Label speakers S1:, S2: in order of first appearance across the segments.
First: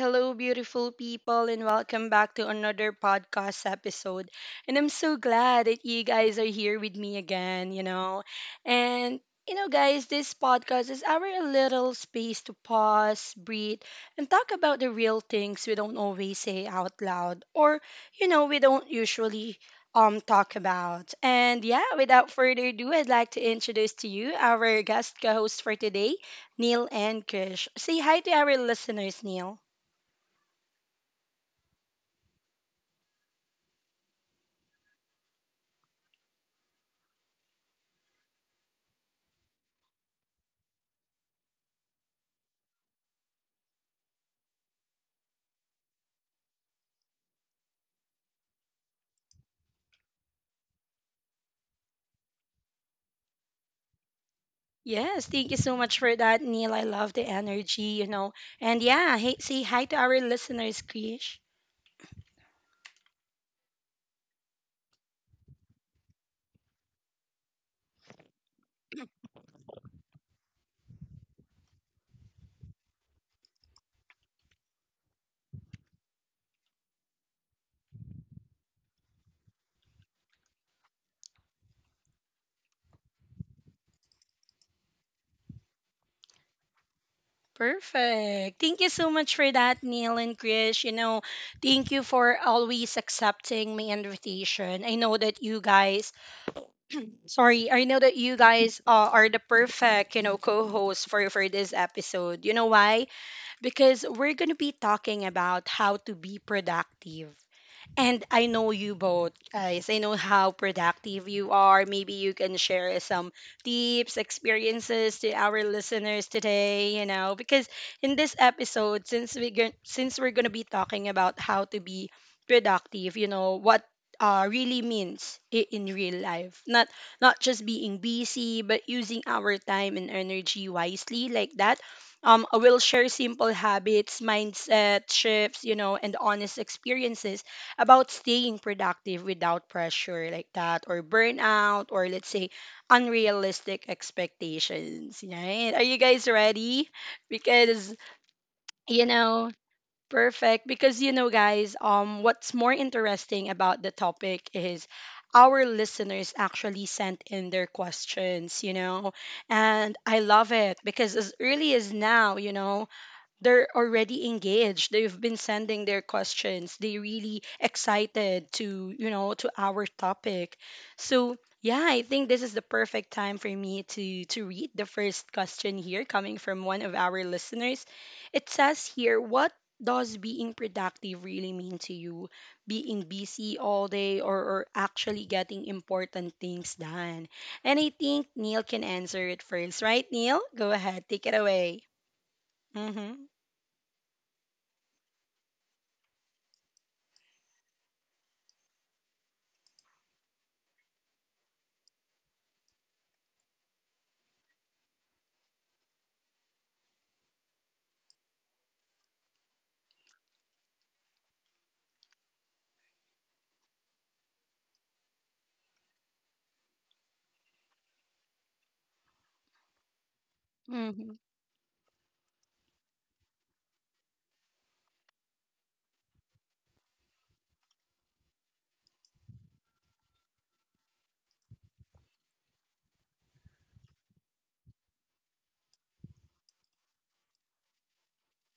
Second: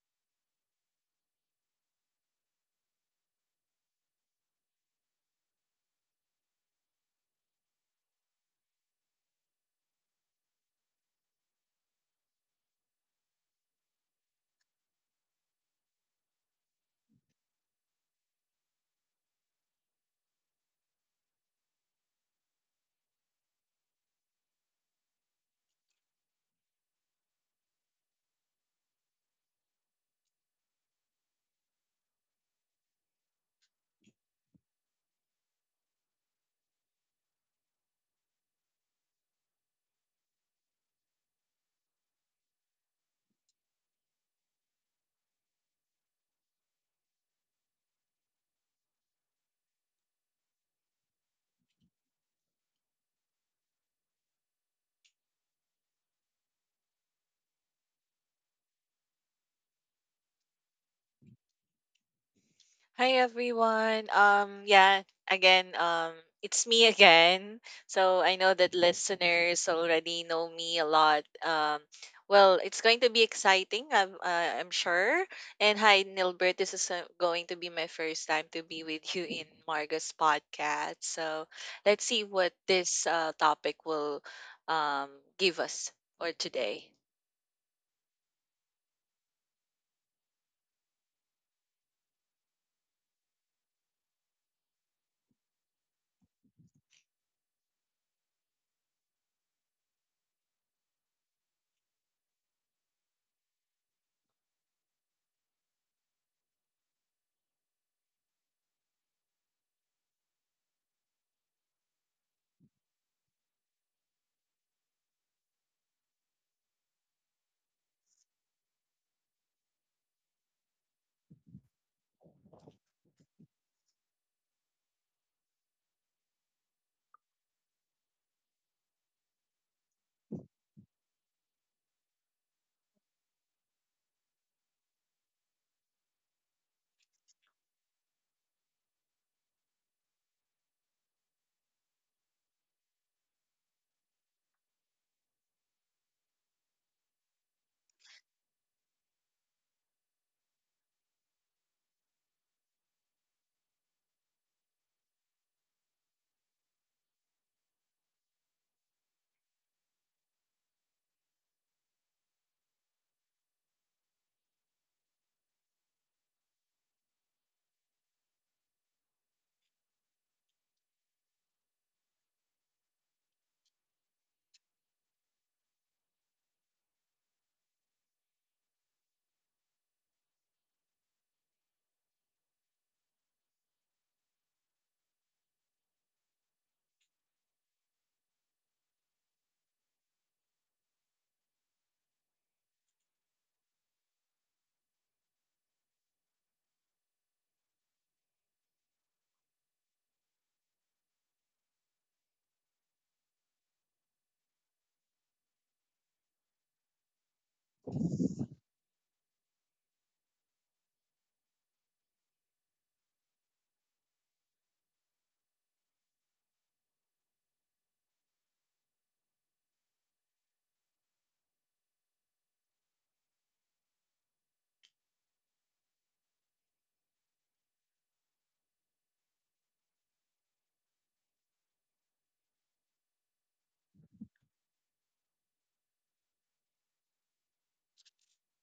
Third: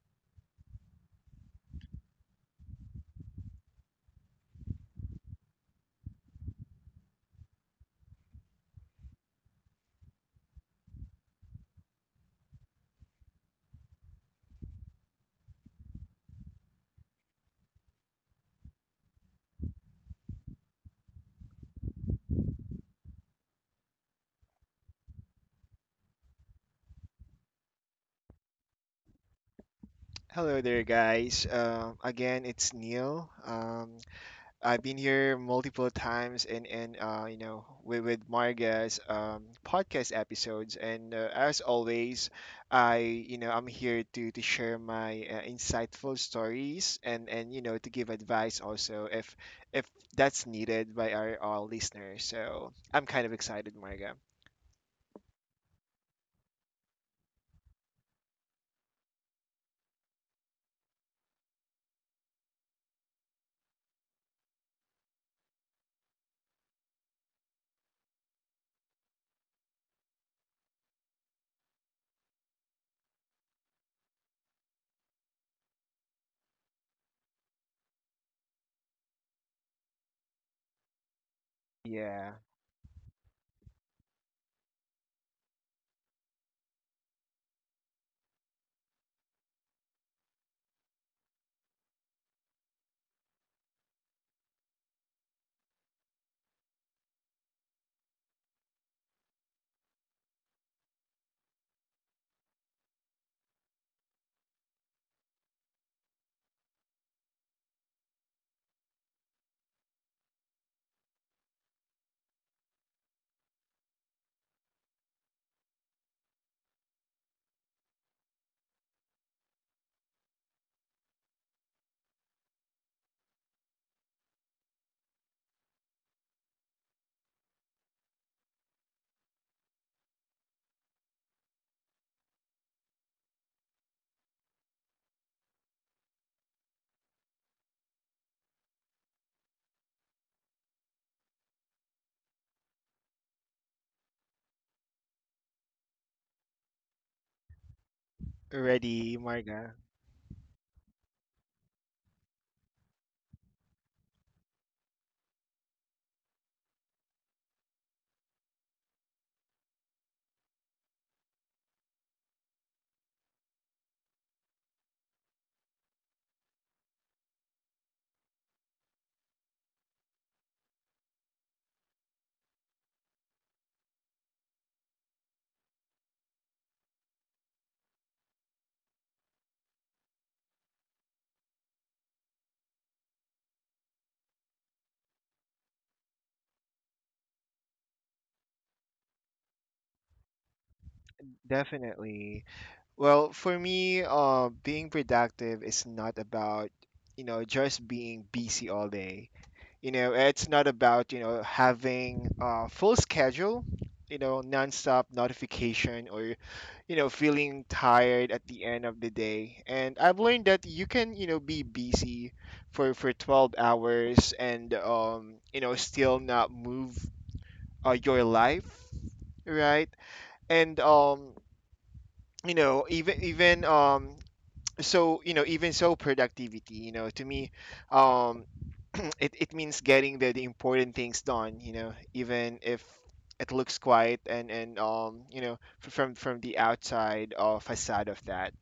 S1: Hello, beautiful people, and welcome back to another podcast episode. And I'm so glad that you guys are here with me again, And, guys, this podcast is our little space to pause, breathe, and talk about the real things we don't always say out loud or, we don't usually talk about. And yeah, without further ado, I'd like to introduce to you our guest co-host for today. Neil and Krish. Say hi to our listeners, Neil.
S2: Hello there, guys. Again, it's Neil. I've been here multiple times and you know with Marga's podcast episodes, and as always, I I'm here to share my insightful stories and and to give advice also if that's needed by all listeners. So I'm kind of excited, Marga.
S1: Yes, thank you so much for that, Neil. I love the energy, And yeah, hey, say hi to our listeners, Krish.
S3: Hi everyone. Yeah, again, it's me again. So I know that listeners already know me a lot. Well, it's going to be exciting, I'm sure. And hi Nilbert, this is going to be my first time to be with you in Marga's podcast. So let's see
S2: Yeah,
S3: what this topic will um give us for today.
S1: Perfect. Thank you so much for that, Neil and Krish. Thank you for always accepting my invitation. I know that you guys, sorry, I know that you guys are the perfect, co-hosts for this episode. You know why? Because we're gonna be talking about how to be productive. And I know you both, guys. I know how productive you are. Maybe you can share some tips, experiences to our listeners today, you know, because in this episode, since we're going to be talking about how to be productive, you know, what really means in real life. Not just being busy, but using our time and energy wisely like that. We'll share simple habits, mindset shifts, you know, and honest experiences about staying productive without pressure like that, or burnout, or let's say unrealistic expectations, right? Are you guys ready? Because you
S2: ready,
S1: know
S2: Marga.
S1: perfect because guys, what's more interesting about the topic is our listeners actually sent in their questions, you know. And I love it because as early as now, you know, they're already engaged. They've been sending their questions. They really excited to, to our topic. So yeah, I think this is the perfect time for me to read the first question here coming from one of our listeners. It says here, what does being productive really mean to you? Being busy all day, or actually getting important things done? And I think Neil can answer it first, right? Neil, go ahead, take it away.
S2: Definitely.
S1: Mm-hmm.
S2: Well, for me, being productive is not about, you know, just being busy all day. You know, it's not about, you know, having a full schedule, you know, nonstop notification or, you know, feeling tired at the end of the day. And I've learned that you can, you know, be busy for 12 hours and you know, still not move your life, right? And
S1: Mm-hmm.
S2: you know, even even so you know even so productivity, you know, to me, um it means getting the important things done, you know, even if it looks quiet and from the outside facade of that.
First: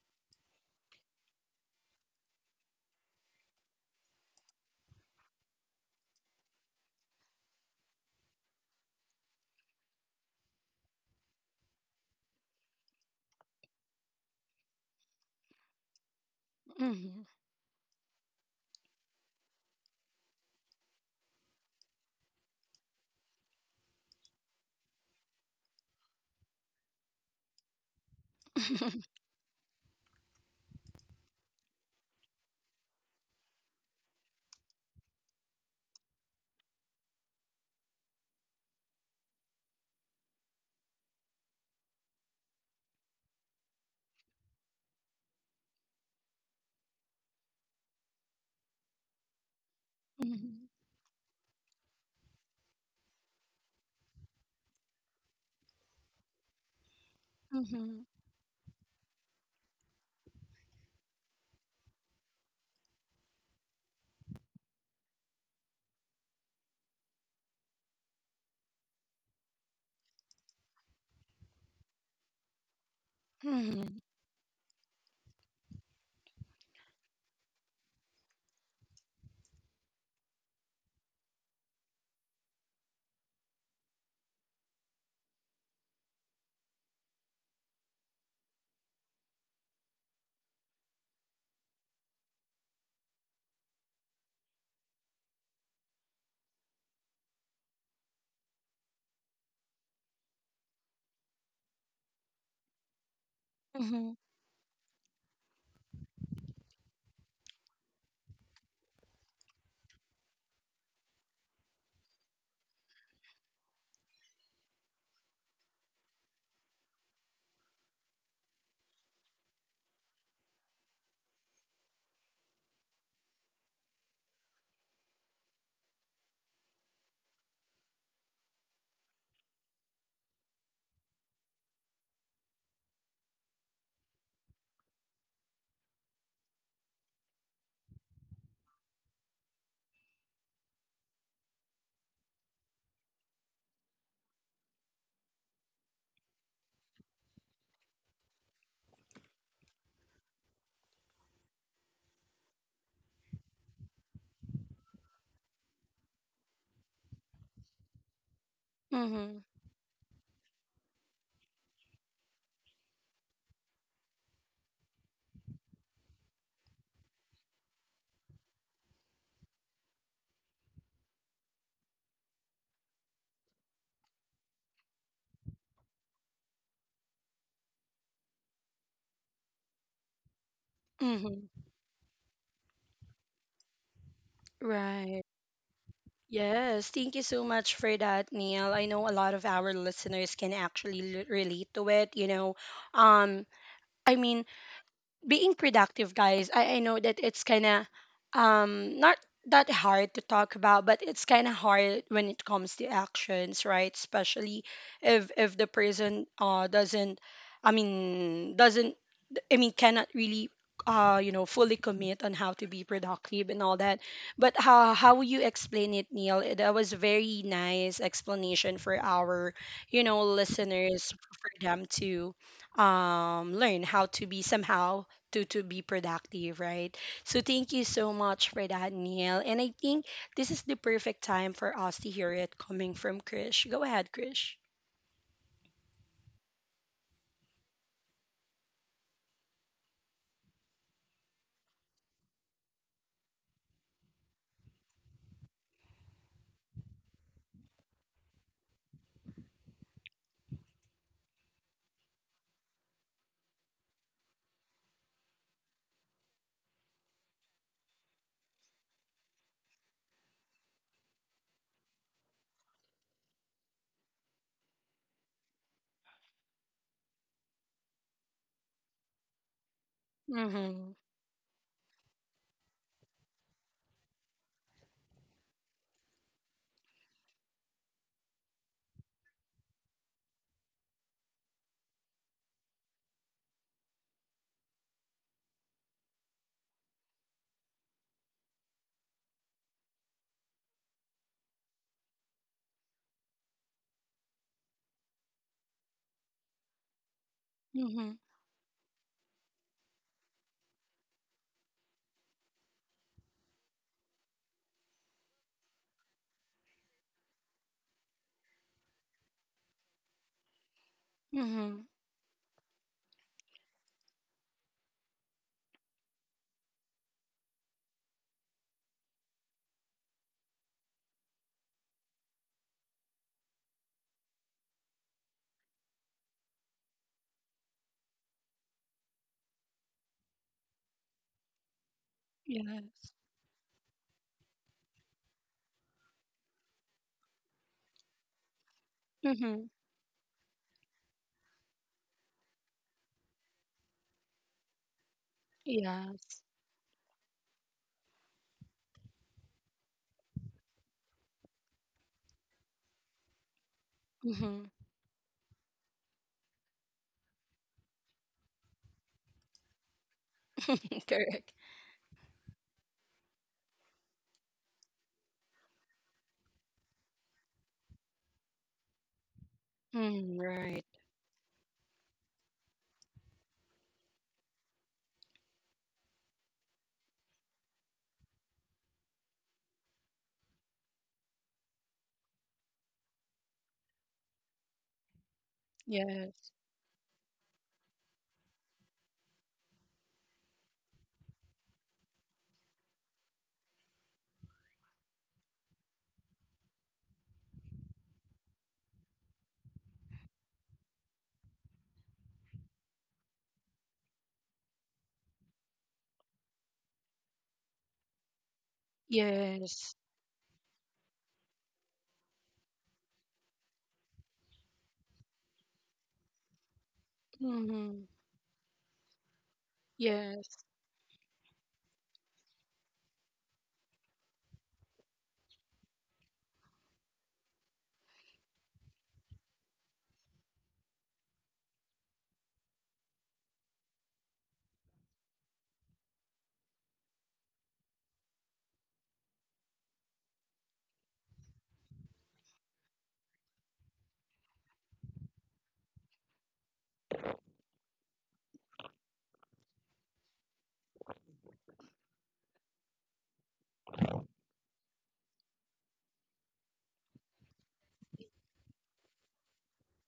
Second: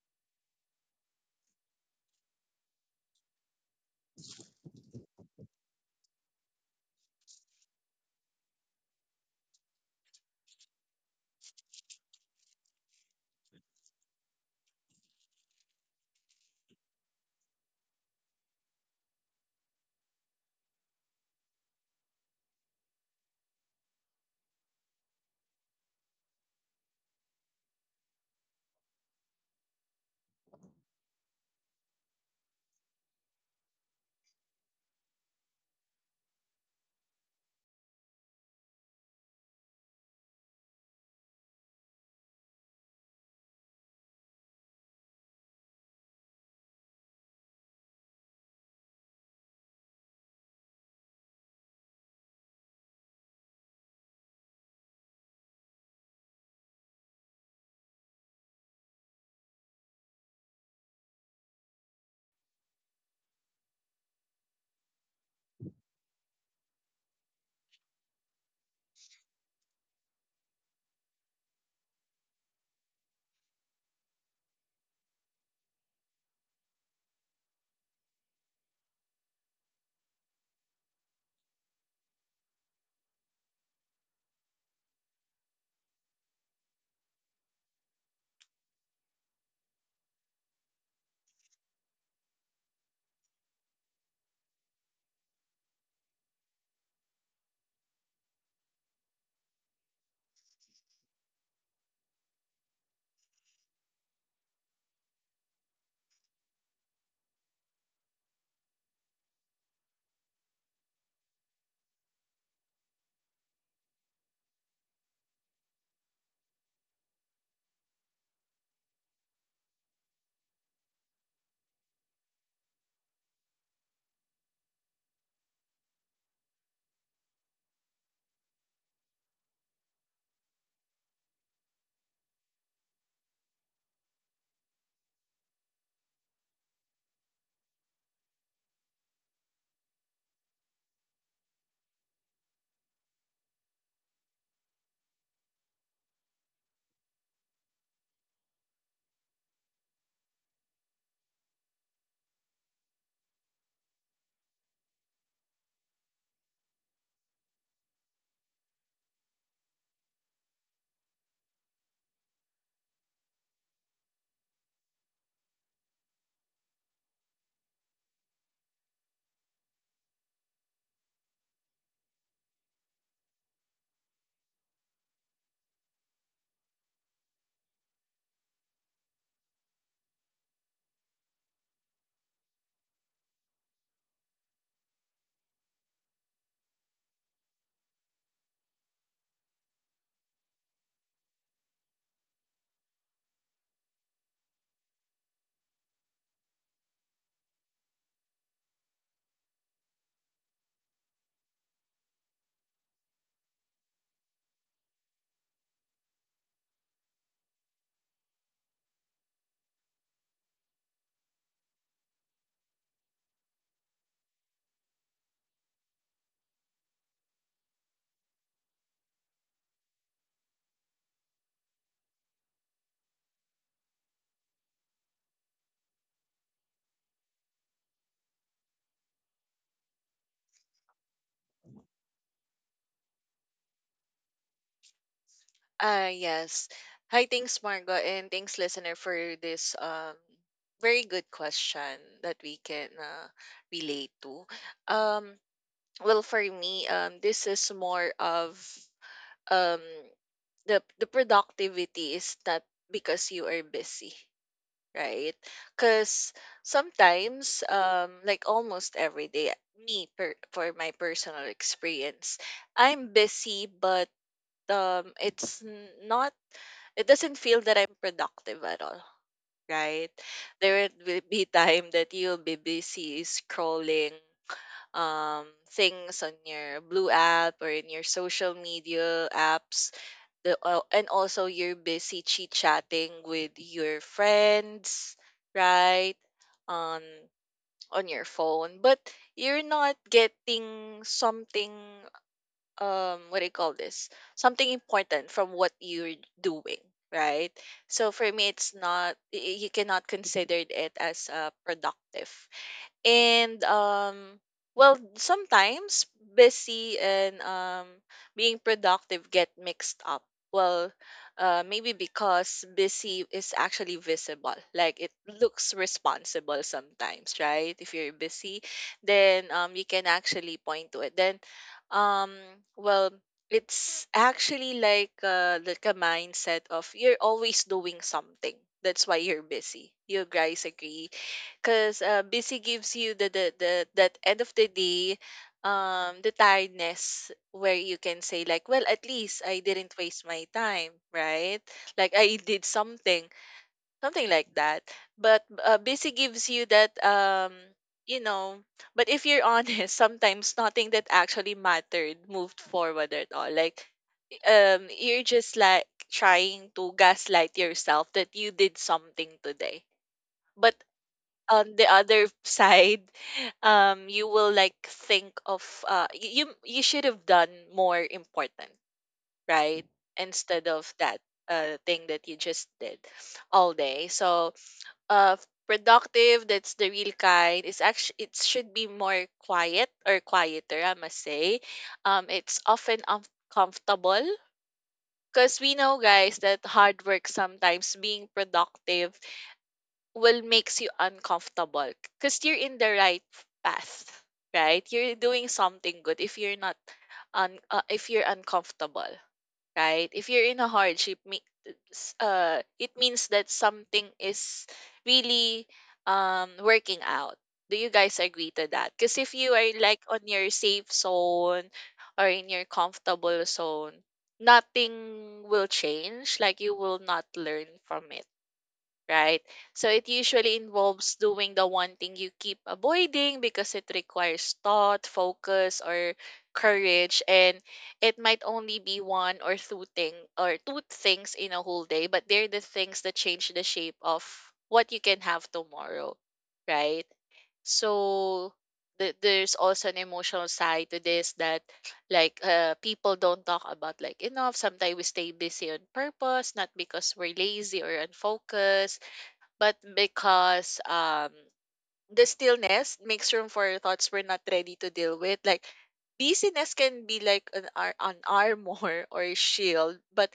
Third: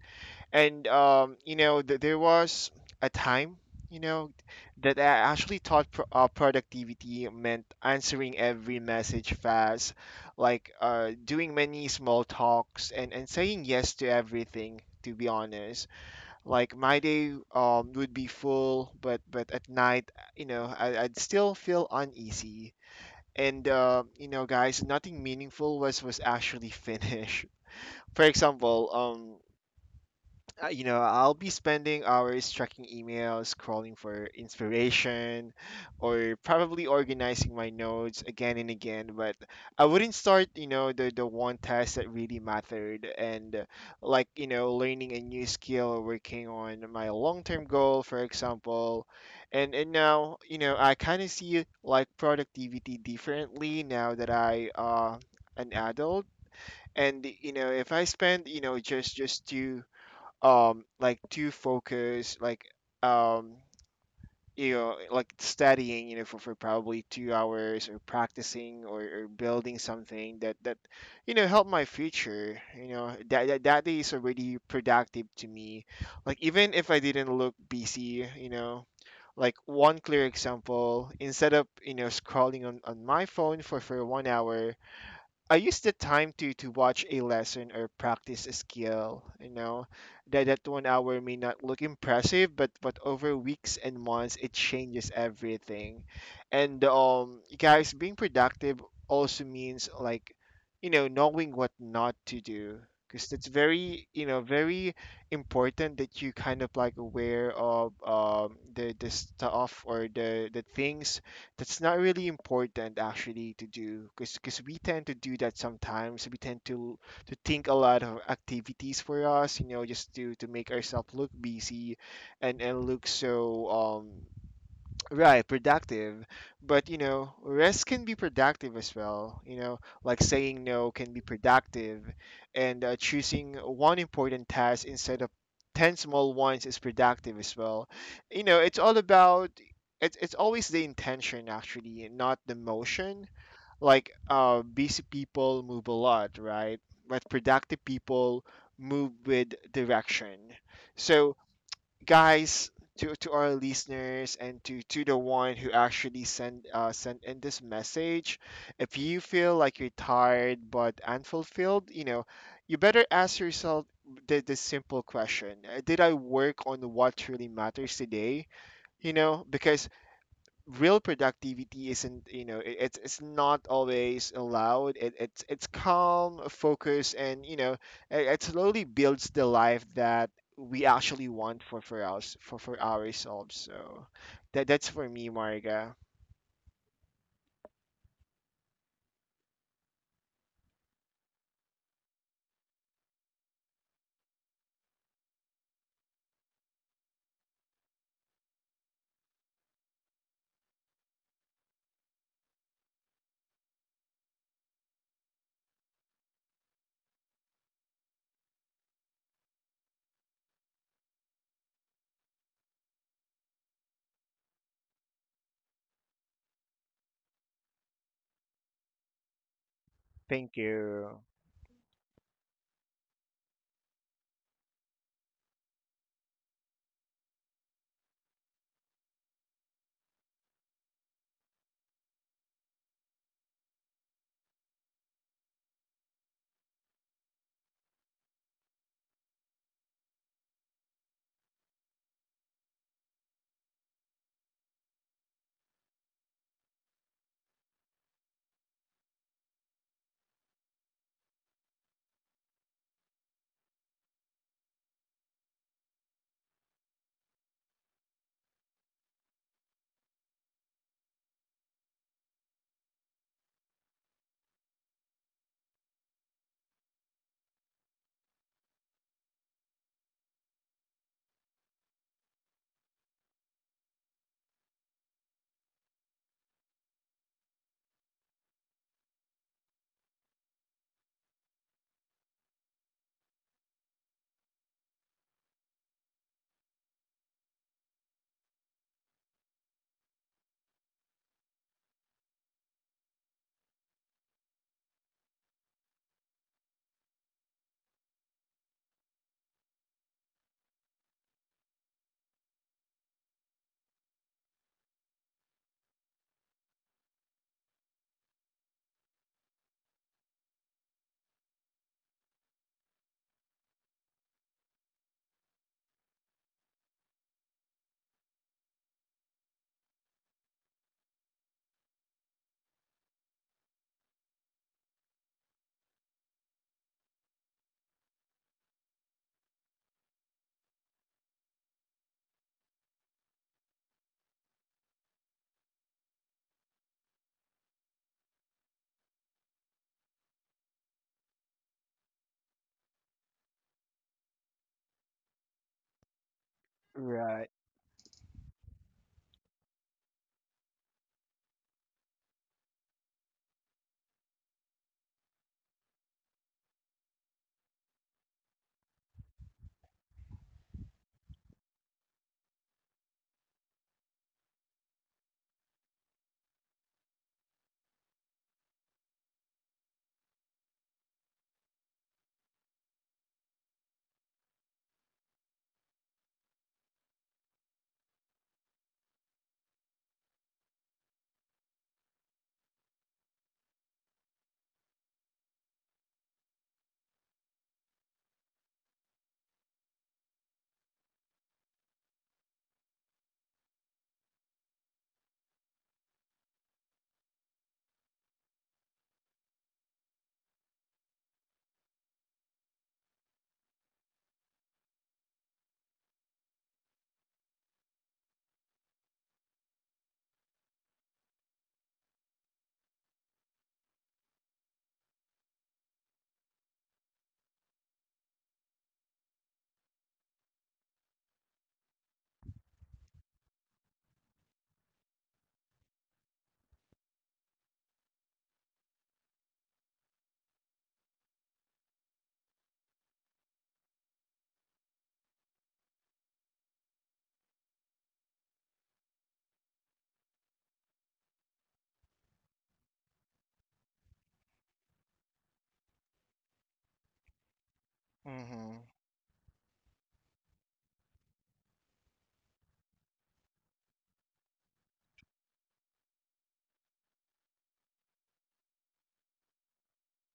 S2: And there was a time, you know, that I actually thought productivity meant answering every message fast, like doing many small talks and saying yes to everything, to be honest. Like my
S1: Mhm.
S2: day would be full, but at night, you know, I'd still feel uneasy. And you know, guys, nothing meaningful was actually finished. For example, you know, I'll be spending hours checking emails, scrolling for inspiration, or probably organizing my notes again and again. But I wouldn't start, you know, the one task that really mattered. And like, you know, learning a new skill or working on my long term goal, for example. And now, you
S1: Mhm.
S2: know, I kind of see like productivity differently now that I, an adult. And you know, if I
S1: Mhm.
S2: spend, you know, just two, to focus, like, um you know, like studying, you know, for probably 2 hours or practicing, or building something that you know help my future, you know, that day
S1: Mhm.
S2: is already productive to me, like even if I didn't look busy, you know. Like one clear example, instead of, you know, scrolling on my phone for 1 hour, I use the time to watch a lesson or practice a skill. You know, that that 1 hour may not look impressive, but over weeks and months, it changes everything. And guys, being productive also means like, you know, knowing what not to do. Because that's very,
S1: Mhm.
S2: you know, very important that you kind of like aware of the stuff or the things that's not really important actually to do, because we tend to do that. Sometimes we tend to think a lot of activities for us, you know, just to make ourselves look busy and look so Right, productive. But, you know, rest can be productive as well. You know, like saying no can be productive, and choosing one important task instead of 10 small ones is productive as well. You know, it's all about, it's always the intention actually, and not the motion. Like, busy people move a lot, right? But productive people move with direction. So, guys, to our listeners and to the one who actually sent in this message, if you
S1: Mhm.
S2: feel like you're tired but unfulfilled, you know, you better ask yourself the simple question: did I work on what truly matters today? You know, because real productivity isn't, you know, it's not always allowed, it's calm focus, and you know it, it slowly builds the life that we actually
S1: Mhm.
S2: want for us for ourselves. So that that's for
S1: Right.
S2: me, Marga.
S1: Yes. Thank you so much for that, Neil. I know a lot of our listeners can actually relate to it. You know, um, I mean, being productive, guys. I know that it's kind of not that hard to talk about, but it's kind of hard when it comes to actions, right? Especially if the person doesn't, I mean, doesn't, I mean, cannot really, you know, fully commit on how to be productive and all that. But how would you explain it, Neil? Eh, that was very nice explanation for our, you know,
S2: Thank
S1: listeners
S2: you.
S1: for them to, learn how to be somehow to be productive, right? So thank you so much for that, Neil. And I think this is the perfect time for us to hear it coming from Krish. Go ahead, Krish.
S3: Ah, yes. Hi, thanks, Margo, and thanks, listener, for this very good question that we can relate to. Um, well, for me, this is more of um the productivity is not because you are busy, right? Because sometimes, like almost every day, for my personal experience, I'm busy, but not it doesn't feel that I'm productive at all, right? There
S1: Mhm.
S3: will be time that you'll be busy scrolling things on your blue app or in your social media apps and also you're busy chit chatting with your friends, right? On your phone, but you're not getting something, what do you call this, something important from what you're doing, right? So
S1: Mhm.
S3: for me, it's not y- y- you cannot consider it as productive. And well, sometimes busy and being productive get mixed up. Well,
S1: Mhm.
S3: maybe because busy is actually visible. It looks responsible sometimes, right? If you're busy, then you can actually point to it. Then um well, it's actually like a mindset of you're always doing something. That's why you're busy. You guys agree? Because busy gives you
S1: Yes.
S3: the that end of the day, the tiredness where you can say like, well, at least I
S1: Mhm.
S3: didn't waste my time, right? Like I did something, something like that. But busy
S1: Yes.
S3: gives you that,
S2: Right.
S3: you know. But if you're honest, sometimes nothing that actually mattered moved forward at all. Like
S1: Mm-hmm.
S3: you're just like trying to gaslight yourself that you did something today, but
S1: Correct.
S3: on the other side, you will like think of you you should have done more important, right?
S1: Mm,
S3: Instead of
S1: right.
S3: that thing that you just did all day. So uh productive, that's the real kind. It's actually, it should be more quiet, or quieter, I must say. It's often uncomfortable because we know, guys, that
S1: Yes.
S3: hard work, sometimes being productive, will makes you uncomfortable, because you're in the right path, right? You're doing something good if you're not un, if you're uncomfortable, right? If you're in a hardship, it means that something is really working out. Do you guys agree to that? Because if you are like
S1: Yes.
S3: on your safe zone or in your comfortable zone, nothing will change. Like you will not learn from
S1: Mm-hmm.
S3: it, right? So it usually
S1: Yes.
S3: involves doing the one thing you keep avoiding because it requires thought, focus, or courage, and it might only be one or two thing or two things in a whole day, but they're the things that change the shape of what you can have tomorrow, right? So there's also an emotional side to this that, like, people don't talk about like enough. Sometimes we stay busy on purpose, not because we're lazy or
S2: Hmm.
S3: unfocused, but because the stillness makes room for thoughts we're not ready to deal with. Like busyness can be like an armor or a shield, but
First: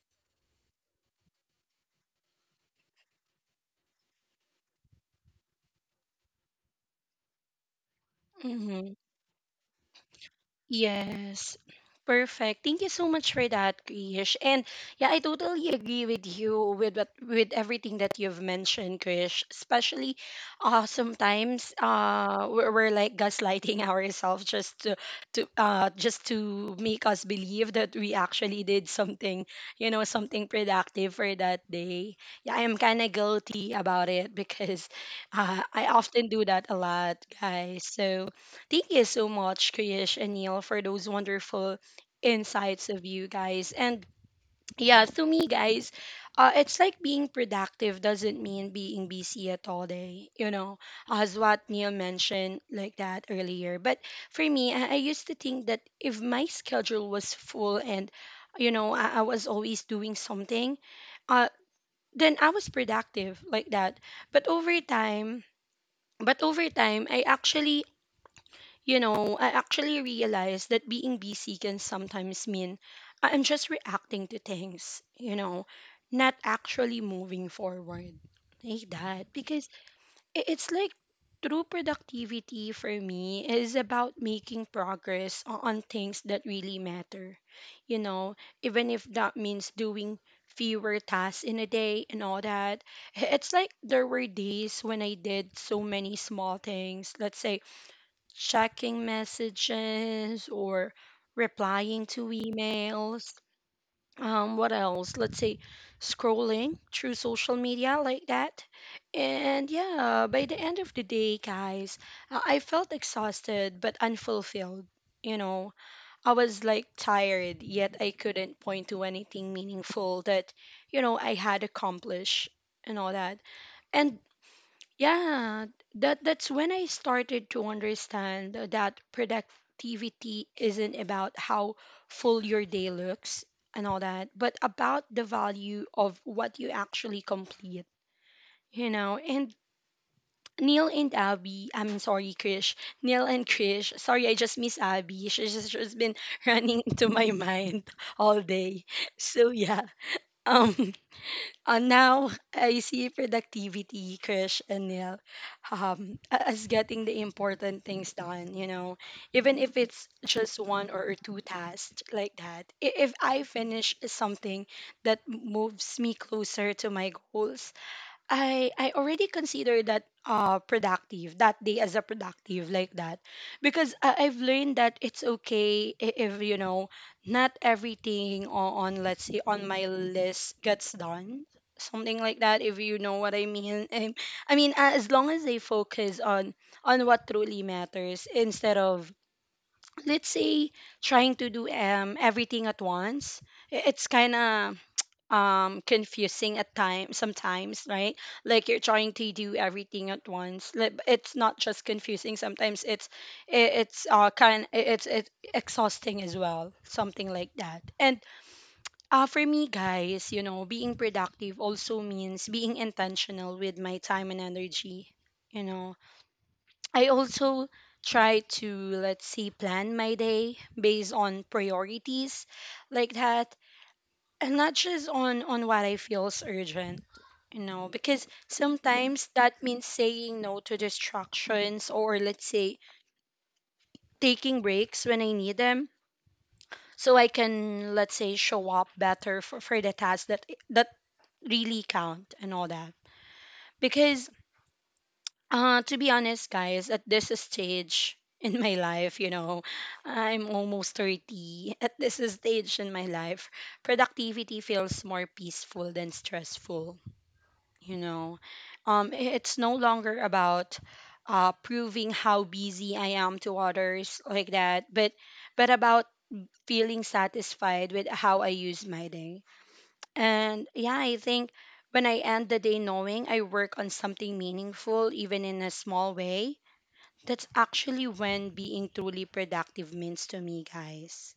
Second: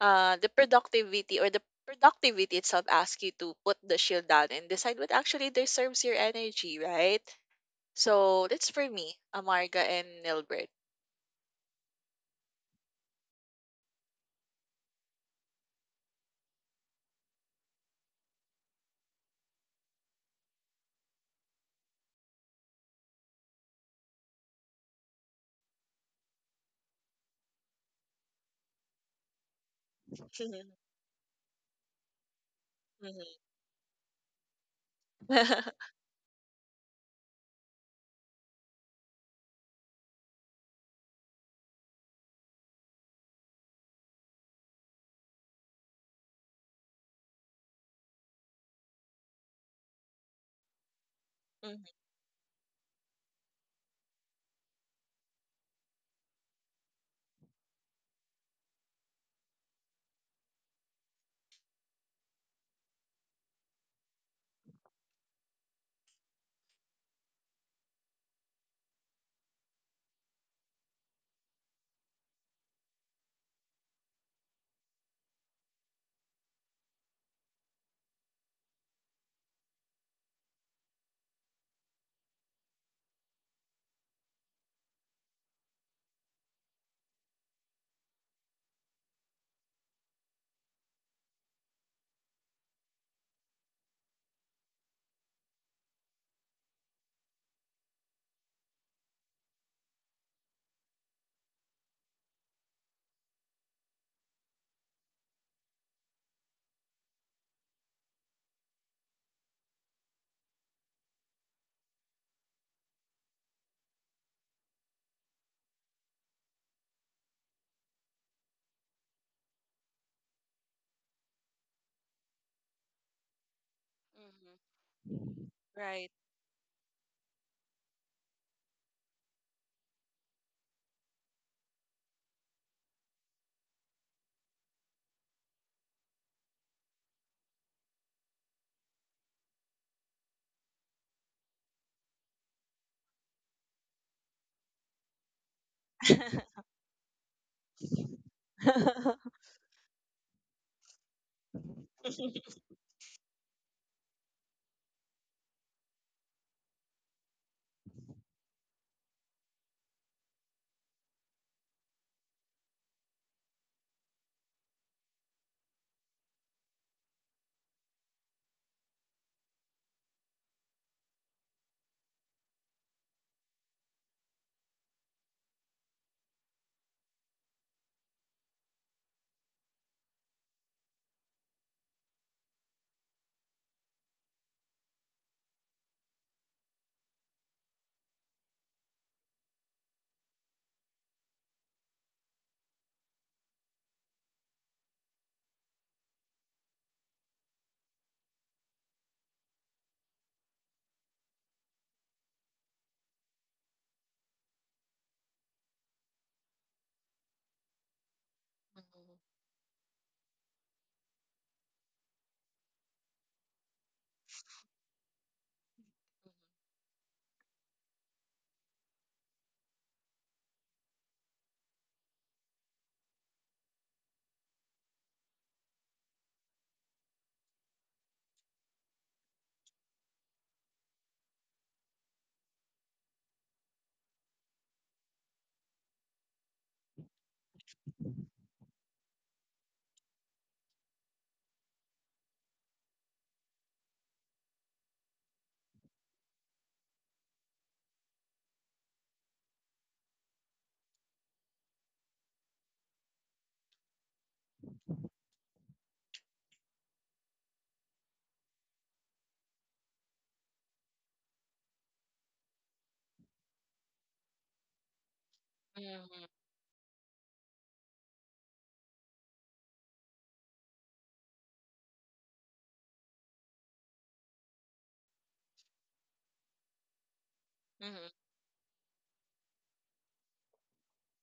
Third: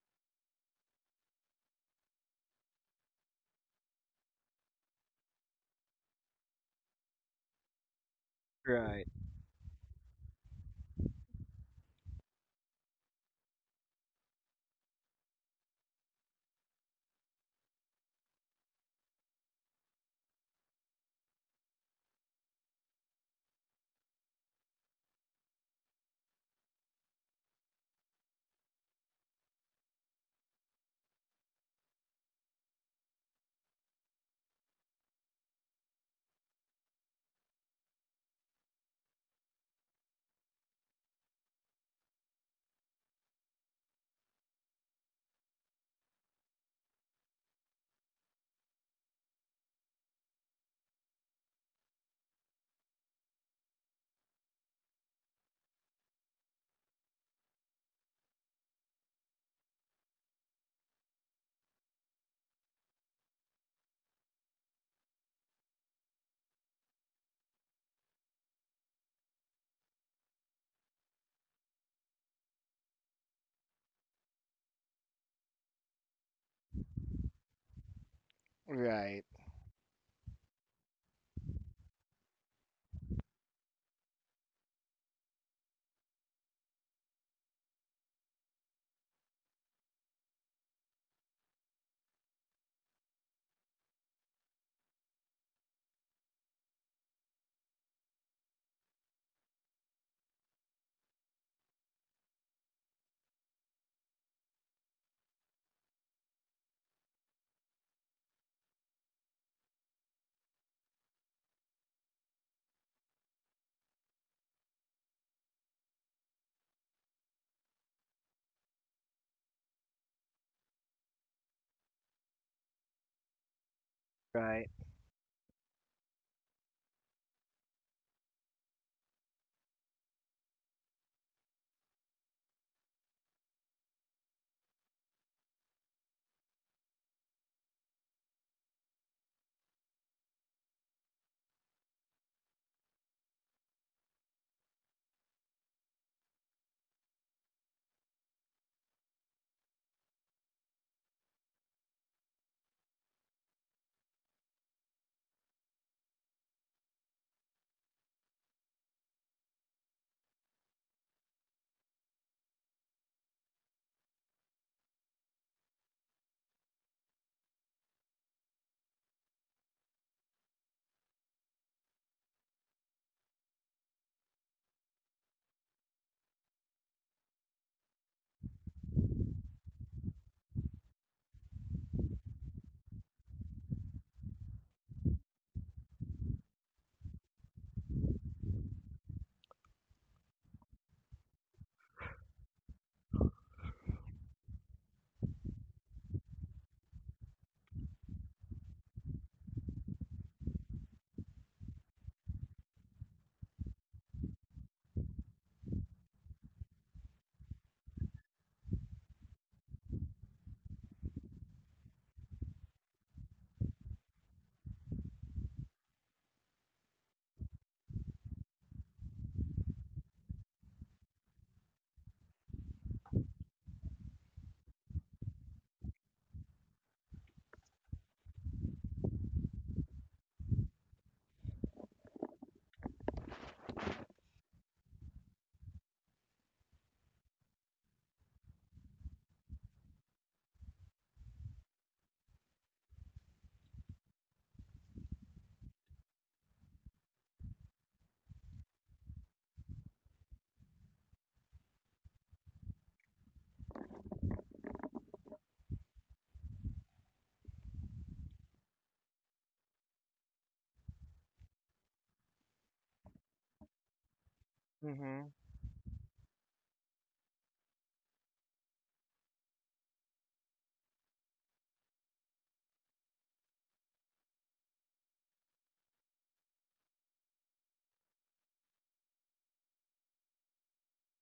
S3: the productivity, or the productivity itself, asks you to put the shield down and decide what actually deserves your energy, right? So that's for
S1: Mm-hmm.
S2: Right.
S3: me, Amarga and Nilbert.
S1: Yes. Perfect. Thank you so much for that, Krish. And yeah, I totally agree with you with what with everything that you've mentioned, Krish. Especially sometimes we're like gaslighting ourselves just to just to make us believe that we actually did something, you know, something productive for that day. Yeah, I am kind of
S3: Mhm. Mhm.
S1: guilty about it because I often do that a lot, guys. So thank you so much, Krish and Neil, for those wonderful insights of you guys. And yeah, to me, guys, it's like being productive doesn't mean being busy at all day, you know, as what Neil mentioned like that earlier. But for me, I used to think that if my schedule was full and, you know, I was always doing something, uh, then I was productive like that. But over time, but over time, I actually, you know, I actually realized that being busy can sometimes mean I'm just reacting to things, you know, not actually moving forward. Like that.
S2: Right.
S1: Because it's like true productivity for me is about making progress on things that really matter. You know, even if that means doing fewer tasks in a day and all that. It's like there were days when I did so many small things, let's say checking messages or replying to emails. What else? Let's say scrolling through social media like that. And yeah, by the end of the day, guys, I felt exhausted but unfulfilled. You know, I was like tired, yet I couldn't point to anything meaningful that, you know, I had accomplished and all that. And
S2: Right.
S3: Mm-hmm.
S1: yeah, that
S3: Right.
S1: that's when I started to understand that productivity isn't about how full your day looks and all that, but about the value of what you actually complete, you know. And Neil and Abby, I'm sorry, Krish. Neil and Krish, sorry, I just miss Abby. She's just, she's been running into my mind all day.
S3: Mhm.
S1: So yeah, um, now I see productivity, Krish and Neil, as getting the important things done, you know, even if it's just one or two tasks like that. If I finish something that moves me closer to my goals, I already consider that productive that day as a productive like that, because I've learned that it's okay if, you know, not everything on let's say on my list gets done, something like that, if you know what I mean. I mean as long as they focus on what truly matters, instead of let's say trying to do everything at once. It's kind of confusing at times sometimes, right? Like you're trying to do everything at once. Like, it's not just confusing sometimes, it, it's kind, it's exhausting as well, something like that. And uh,
S3: Mhm.
S1: for me, guys, you know, being productive also means being intentional with my time and energy, you know. I also try to, let's say, plan my day based on priorities like that, and not just on what I feel is urgent. You know, because sometimes that means saying no to distractions, or let's say taking breaks when I need them, so I can let's say show up better for, the tasks that that really count and all that. Because uh, to be honest, guys, at this stage in my life, you know, I'm almost 30. At this stage in my life, productivity feels more peaceful than stressful, you know. Um, it's no longer about uh, proving how busy I am to others like that,
S2: Hmm.
S1: but about
S3: Mhm.
S1: feeling satisfied with how I use my day. And yeah, I think when I end the day knowing I work on something meaningful even in a small way, that's actually
S3: Mhm.
S1: when being truly productive means to me, guys.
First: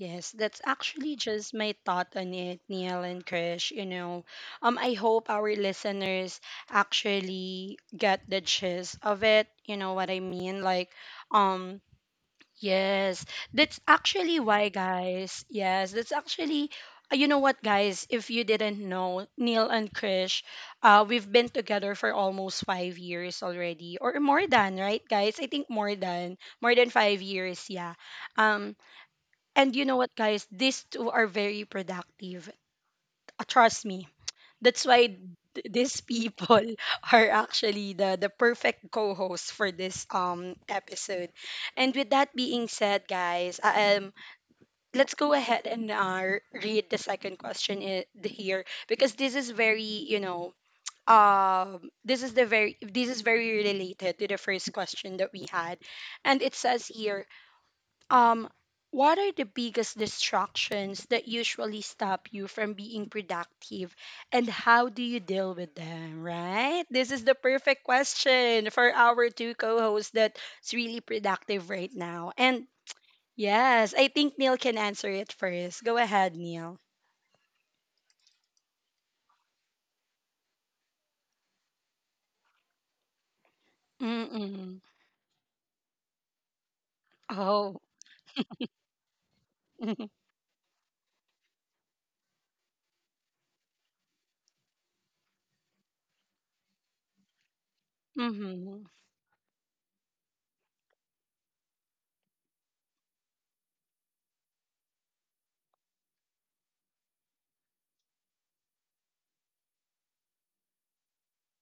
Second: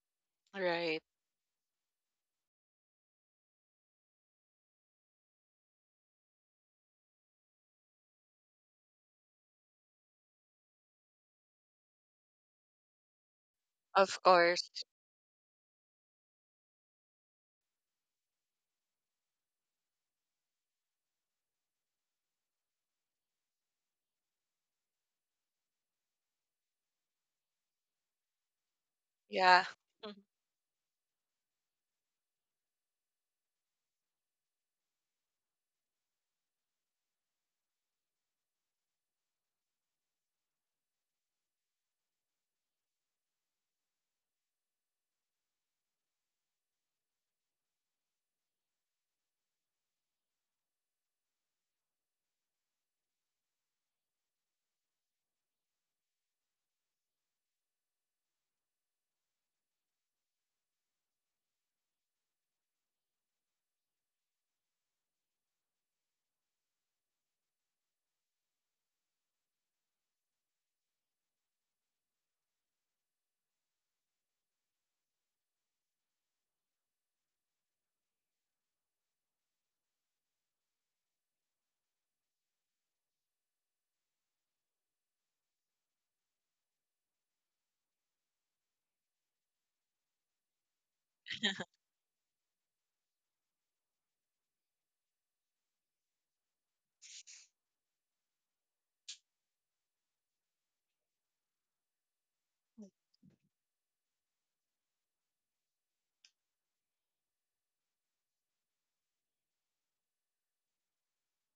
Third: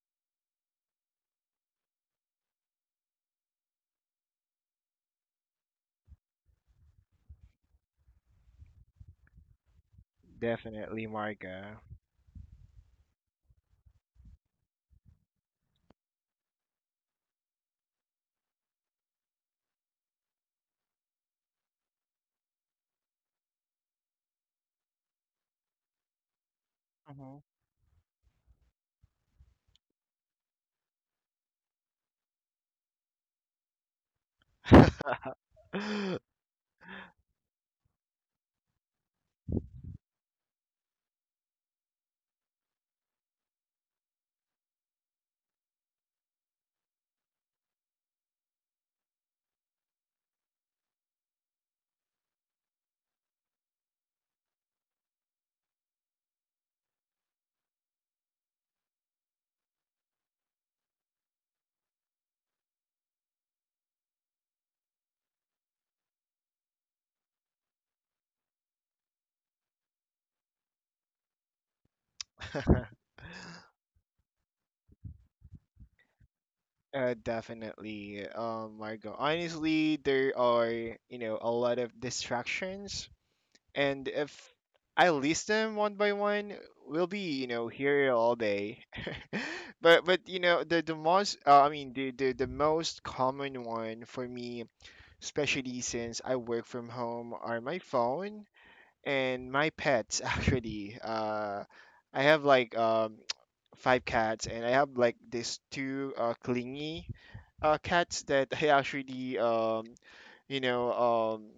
S1: Yes, that's
S3: Right.
S1: actually just my thought on it, Neil and Krish. You know, I hope our listeners actually get the gist of it. You know what I mean? Like,
S2: Definitely, Marga.
S1: um, yes, that's
S3: Of
S1: actually why,
S3: course.
S1: guys. Yes, that's actually, you know what, guys? If you didn't know, Neil and Krish, we've been together for almost 5 years already, or more than, right, guys? I think more than 5 years. Yeah. Um,
S3: Yeah.
S1: and you know what,
S3: Mhm.
S1: guys? These two are very productive. Trust me. That's why these
S2: Hmm.
S1: people are actually the perfect co hosts for this episode. And with that being said, guys, let's go ahead and read the second question here, because this is very, you know, this is very related to the first question that we had, and it says here, um, what are the biggest distractions that usually stop you from being productive, and how do you deal with them, right? This is the perfect question for our two co-hosts that's really productive right now. And yes, I think Neil can answer it first. Go ahead, Neil.
S2: Definitely, Margo. Honestly, there are, you know, a lot of distractions, and if
S1: Mm-mm.
S2: I list them one by one, we'll be, you know,
S1: Oh.
S2: here all day.
S1: Mm-hmm.
S2: But you know, the most, I mean, the most common one for me, especially since I work from home, are my phone and my pets, actually. I have like five cats, and I have like these two clingy cats that I actually you know um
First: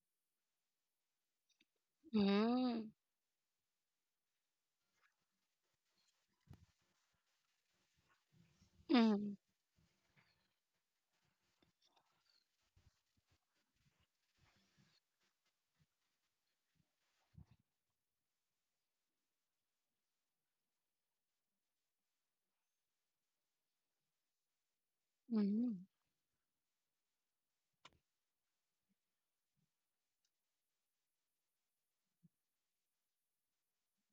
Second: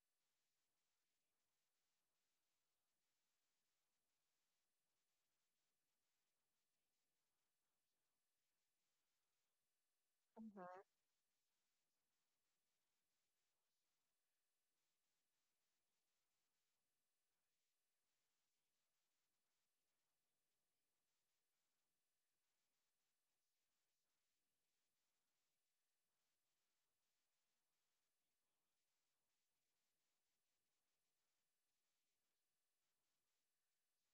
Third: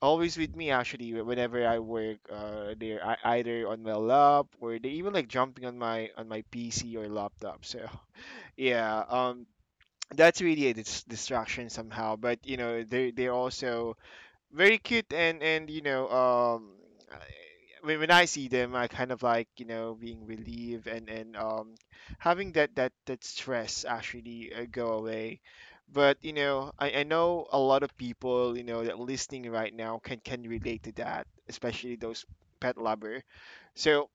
S2: always with me actually whenever I work.
S1: Mm-hmm.
S2: They're either on my lap, or they even like jumping on my PC or laptop, so yeah,
S1: Mm-hmm.
S2: that's
S3: Mhm.
S2: really a distraction somehow. But you know, they they're also very cute, and you know when I see them, I kind of like, you know, being relieved and having that that stress actually go away. But you know, I know a lot of people, you know, that listening right now can relate to that, especially those pet lover. So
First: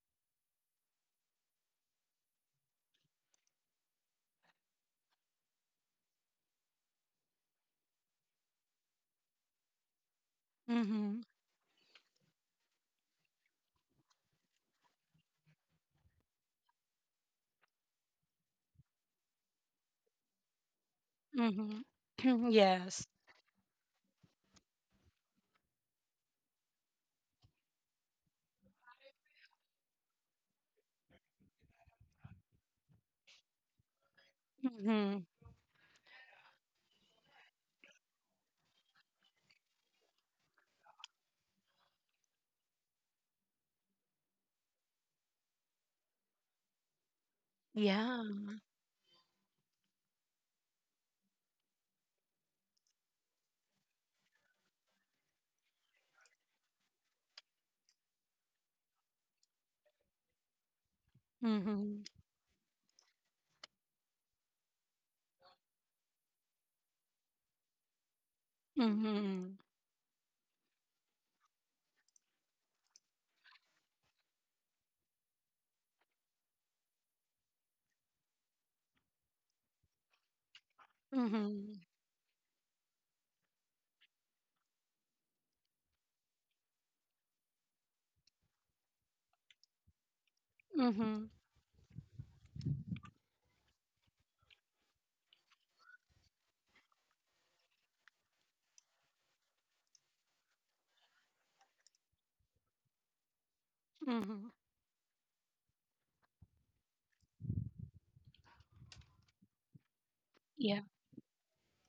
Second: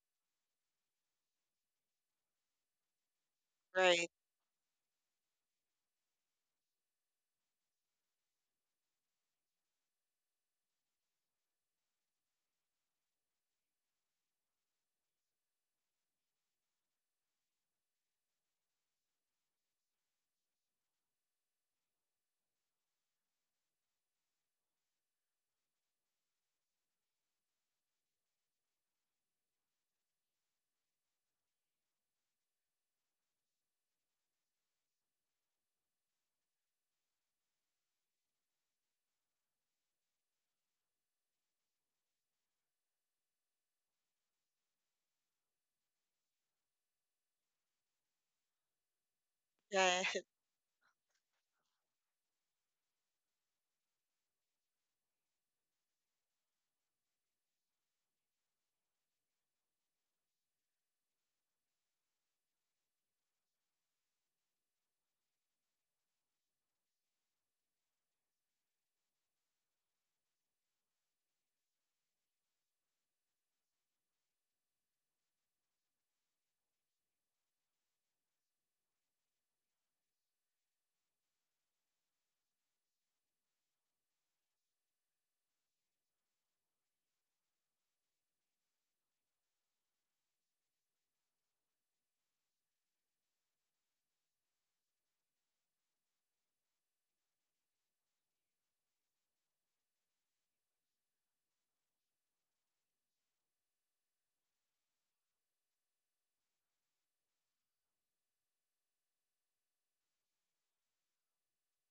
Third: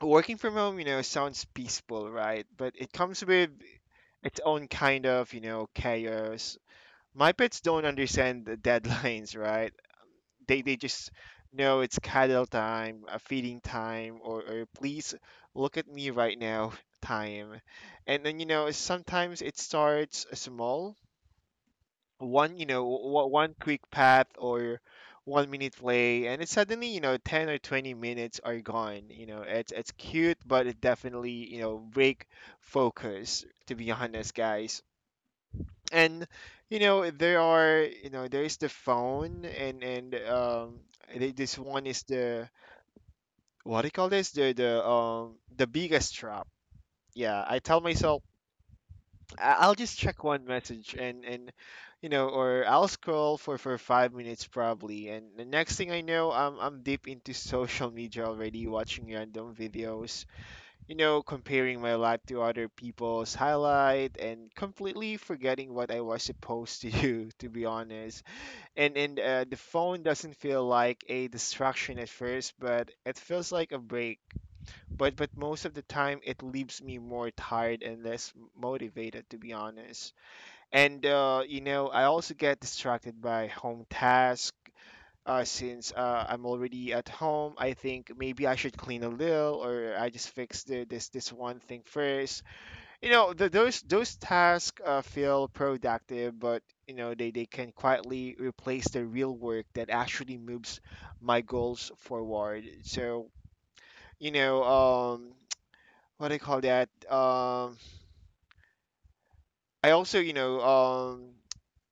S2: working from home, you know, sounds peaceful, right? But it comes with
S3: Right.
S2: its own kind of, you know, chaos. My pets don't understand the deadlines, right? They just
S1: Mm-hmm.
S2: know it's cuddle time, feeding time, or please look at me right now time. And then, you know, sometimes it starts small,
S1: Mm-hmm.
S2: one you know
S1: Yes.
S2: one quick path or 1 minute play, and it suddenly, you know, 10 or 20 minutes are gone. You know it's cute, but it definitely, you know, break focus. To be honest, guys.
S1: Mm-hmm.
S2: And you know there are you know There is the phone, and this one is the, what do you call this, the biggest trap. Yeah, I tell myself
S1: Yeah.
S2: I- I'll just
S3: Yeah.
S2: check one message and you know, or I'll scroll for 5 minutes probably, and the next thing I know, I'm deep into social media already, watching random videos, you know, comparing my
S1: Mm-hmm.
S2: life to other people's highlight and completely forgetting what I was supposed to do. To be honest. And the
S1: Mhm.
S2: phone doesn't feel like a distraction at first, but it feels like a break. But most of the time, it leaves me more tired and less motivated, to be honest. And you
S1: Mhm.
S2: know, I also get distracted by home task. Since I'm already at home, I think maybe I should clean a little, or I just fix this
S1: Mhm.
S2: this one thing first. You know, th those tasks feel productive, but you know they can quietly replace the real work that actually moves my goals forward. So you
S1: Mhm.
S2: know, what do you call that? I also, you know,
S1: Yeah,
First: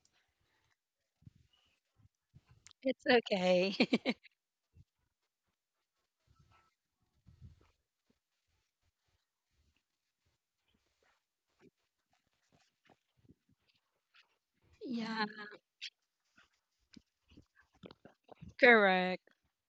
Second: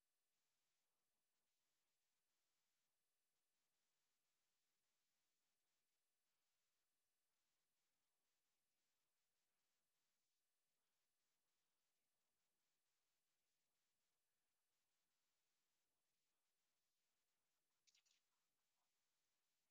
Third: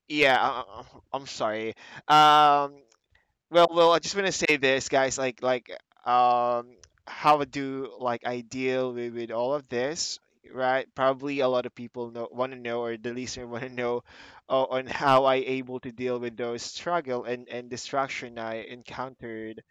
S2: yeah, I, I- I'm sorry. Um,
S1: it's
S2: Well,
S1: okay.
S2: well, I just want to say this, guys. Um, how I do, like I deal with, all of this, right? Probably a lot of people know want to know, or the listener want to know, on how
S1: Yeah,
S2: I able to deal with those struggle and distraction I
S1: correct.
S2: encountered.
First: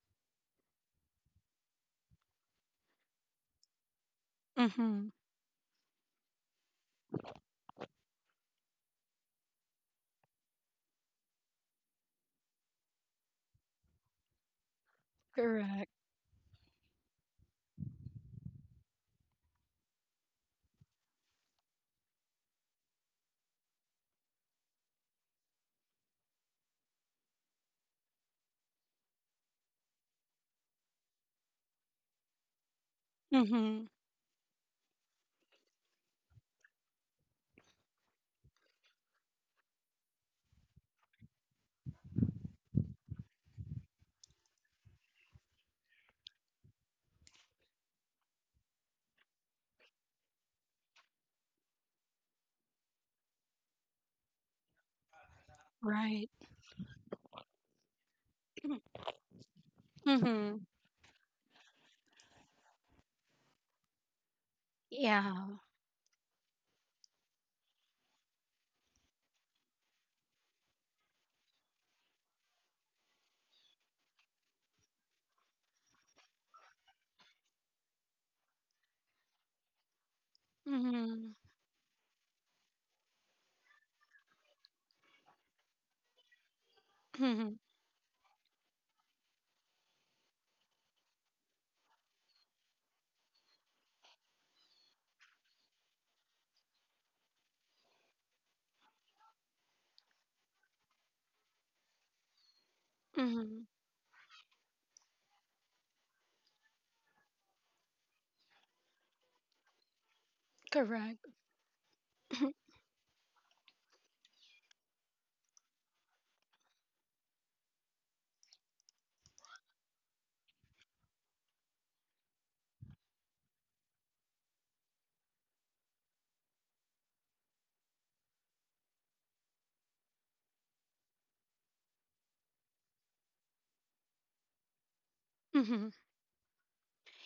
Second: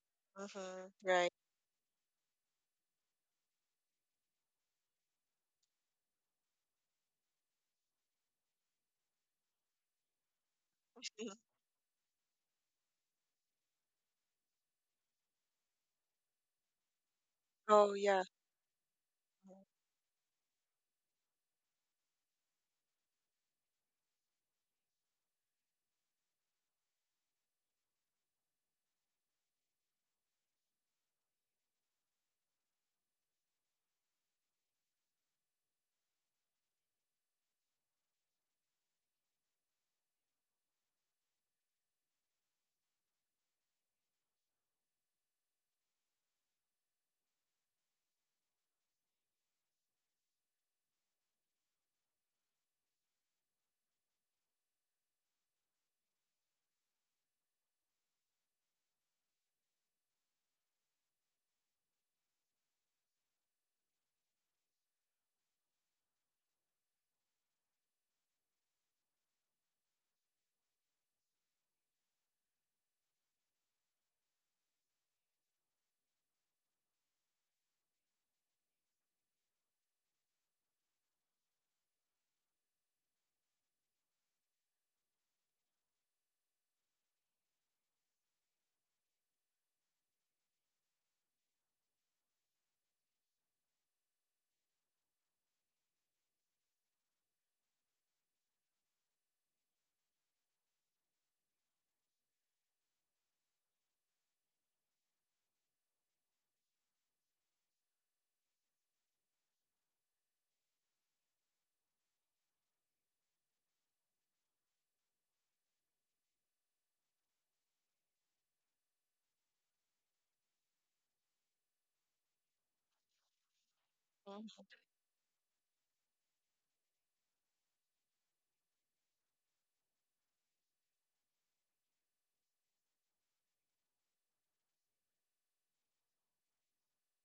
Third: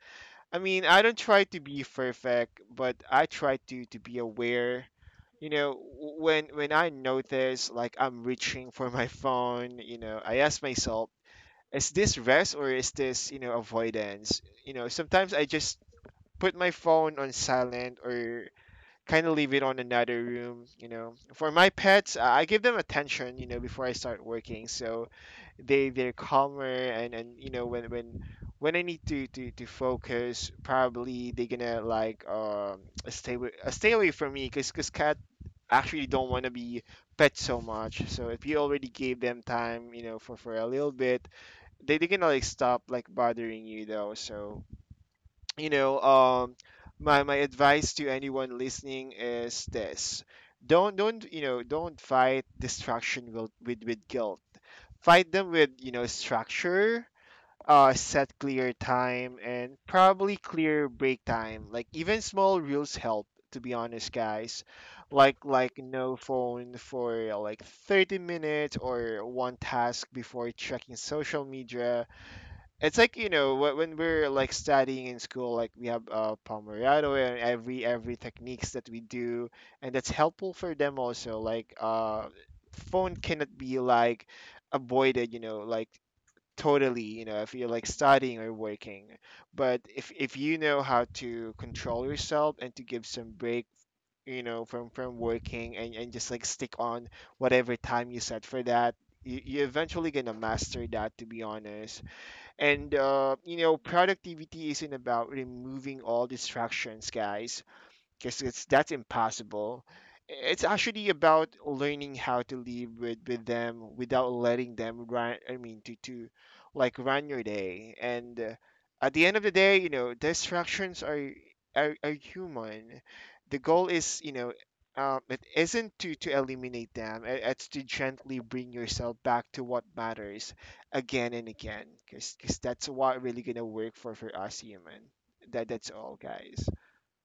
S2: I mean,
S3: Mhm.
S2: I don't
S3: Right.
S2: try to be perfect, but I try to be aware.
S1: Mhm.
S2: You know, when I notice like I'm reaching for my phone, you know, I ask myself,
S3: Mhm.
S2: is this rest or is this, you know, avoidance? You know, sometimes I just
S1: Correct.
S2: put my phone on
S3: Oh,
S2: silent
S3: yeah.
S2: or kind of leave it on another room. You know, for my pets, I give them attention, you know, before I start working, so they they're calmer, and you know when I need to to focus, probably they're gonna like stay with,
S1: Mhm.
S2: stay away from me, because cat actually don't want to be pet so much. So if you already gave them time, you know, for a little bit, they can like stop like bothering you though. So you know my my advice to anyone listening is this: don't you know don't fight distraction with with guilt. Fight them with, you know,
S1: Right.
S2: structure. Set clear time and probably
S1: Mhm.
S2: clear break time. Like even small rules help, to be honest, guys. like
S1: Yeah.
S2: like no phone for like 30 minutes, or one task before checking social media. It's like, you know, wh- when we're like studying in school, like we have, Pomeriano and every techniques that we do, and that's helpful for them
S1: Mhm.
S2: also. Like phone cannot be like avoided, you know, like totally, you know, if
S1: Mhm.
S2: you're like studying or working. But if you know how to control yourself and to give some break, you know, from working and just like stick on whatever time you set for that, you eventually gonna master that. To be honest. And, you
S1: Mhm.
S2: know, productivity isn't about removing all distractions, guys, because it's that's impossible. It's actually
S1: Correct.
S2: about learning how to live with them without letting them run. I mean, to like run your day. And at the end of the day, you know, distractions are human. The goal is, you know,
S3: Mhm.
S2: It isn't to eliminate them. It's to gently bring yourself back to what matters again and again, because that's what really gonna work for us human. That
S1: Mhm.
S2: that's all, guys.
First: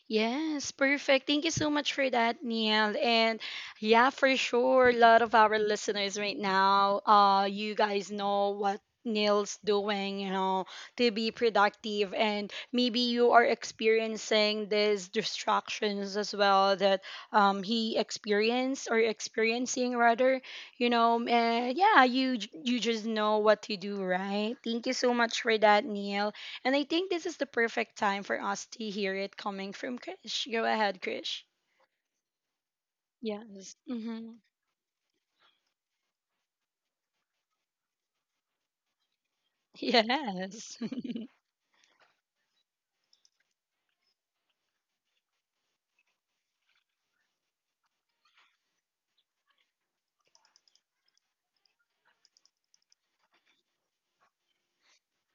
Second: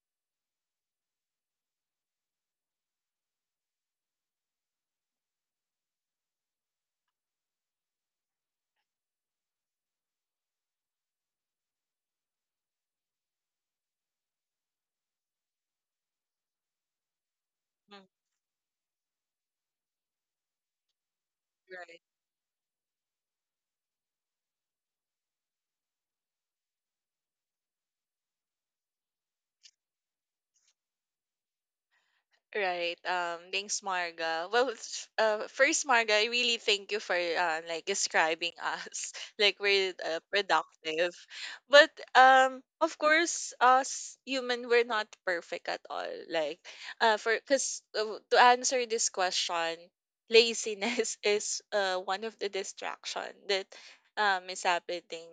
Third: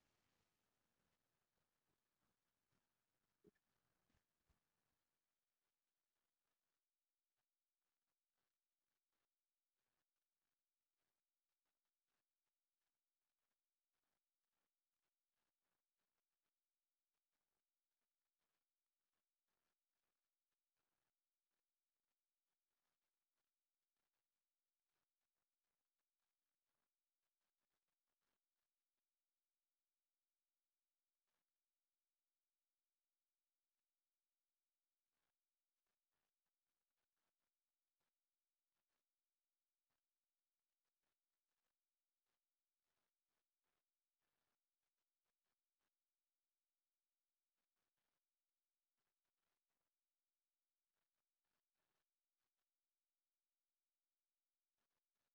S1: Yes, perfect. Thank you so much for that, Neil. And yeah, for sure, a lot of our listeners right now, you guys know what Neil's doing, you know, to be productive. And maybe you are experiencing these distractions as well that he
S3: Mhm.
S1: experienced or experiencing rather, you know. And
S3: Right.
S1: yeah, you you just know what to do, right? Thank you so much for that, Neil. And I think this is the perfect time for us to hear it coming from Krish. Go ahead, Krish.
S3: Right.
S1: Yes.
S3: Thanks,
S1: Mm-hmm.
S3: Marga. Well, first, Marga, I really thank you for like describing us like we're
S1: Yes.
S3: productive, but of course, us human, we're not perfect at all. Like, for because to answer this question, laziness is one of the distraction that is happening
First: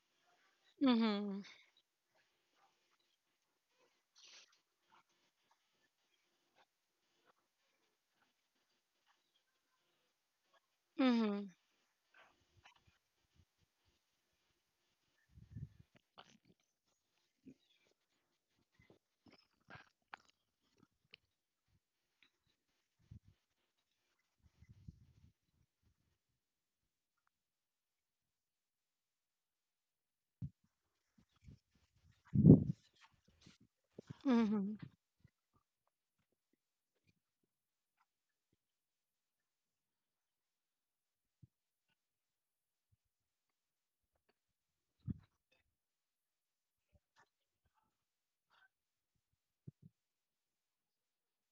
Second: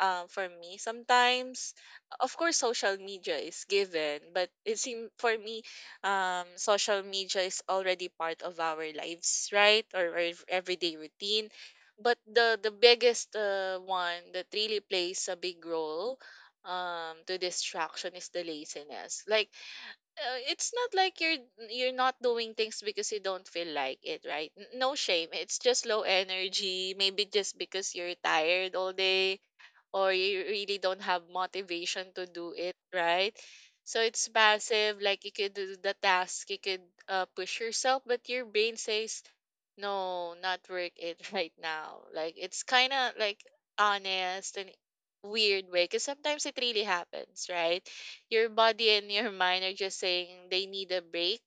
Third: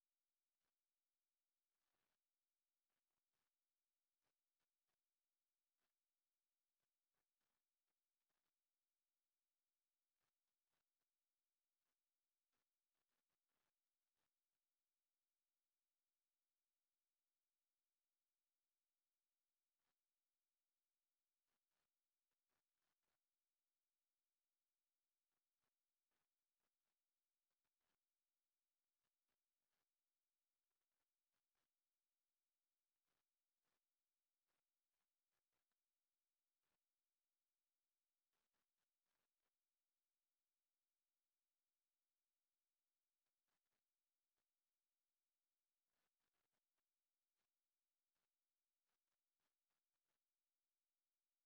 S3: for me
S1: Mm-hmm.
S3: sometimes. Of course, social media is given, but it seems for me social media is already part of our lives, right? Or our everyday routine.
S1: Mm-hmm.
S3: But the biggest one that really plays a big role to distraction is the laziness. Like, it's not like you're not doing things because you don't feel like it, right? N- no shame, it's just low energy, maybe just because you're tired all day or you really don't have motivation to do it, right? So it's
S1: Mm-hmm.
S3: passive, like you could do the task, you could push yourself, but your brain says, no, not work it right now. Like it's kind of like honest and weird way, because sometimes it really happens, right? Your body and your mind are just saying they need a break.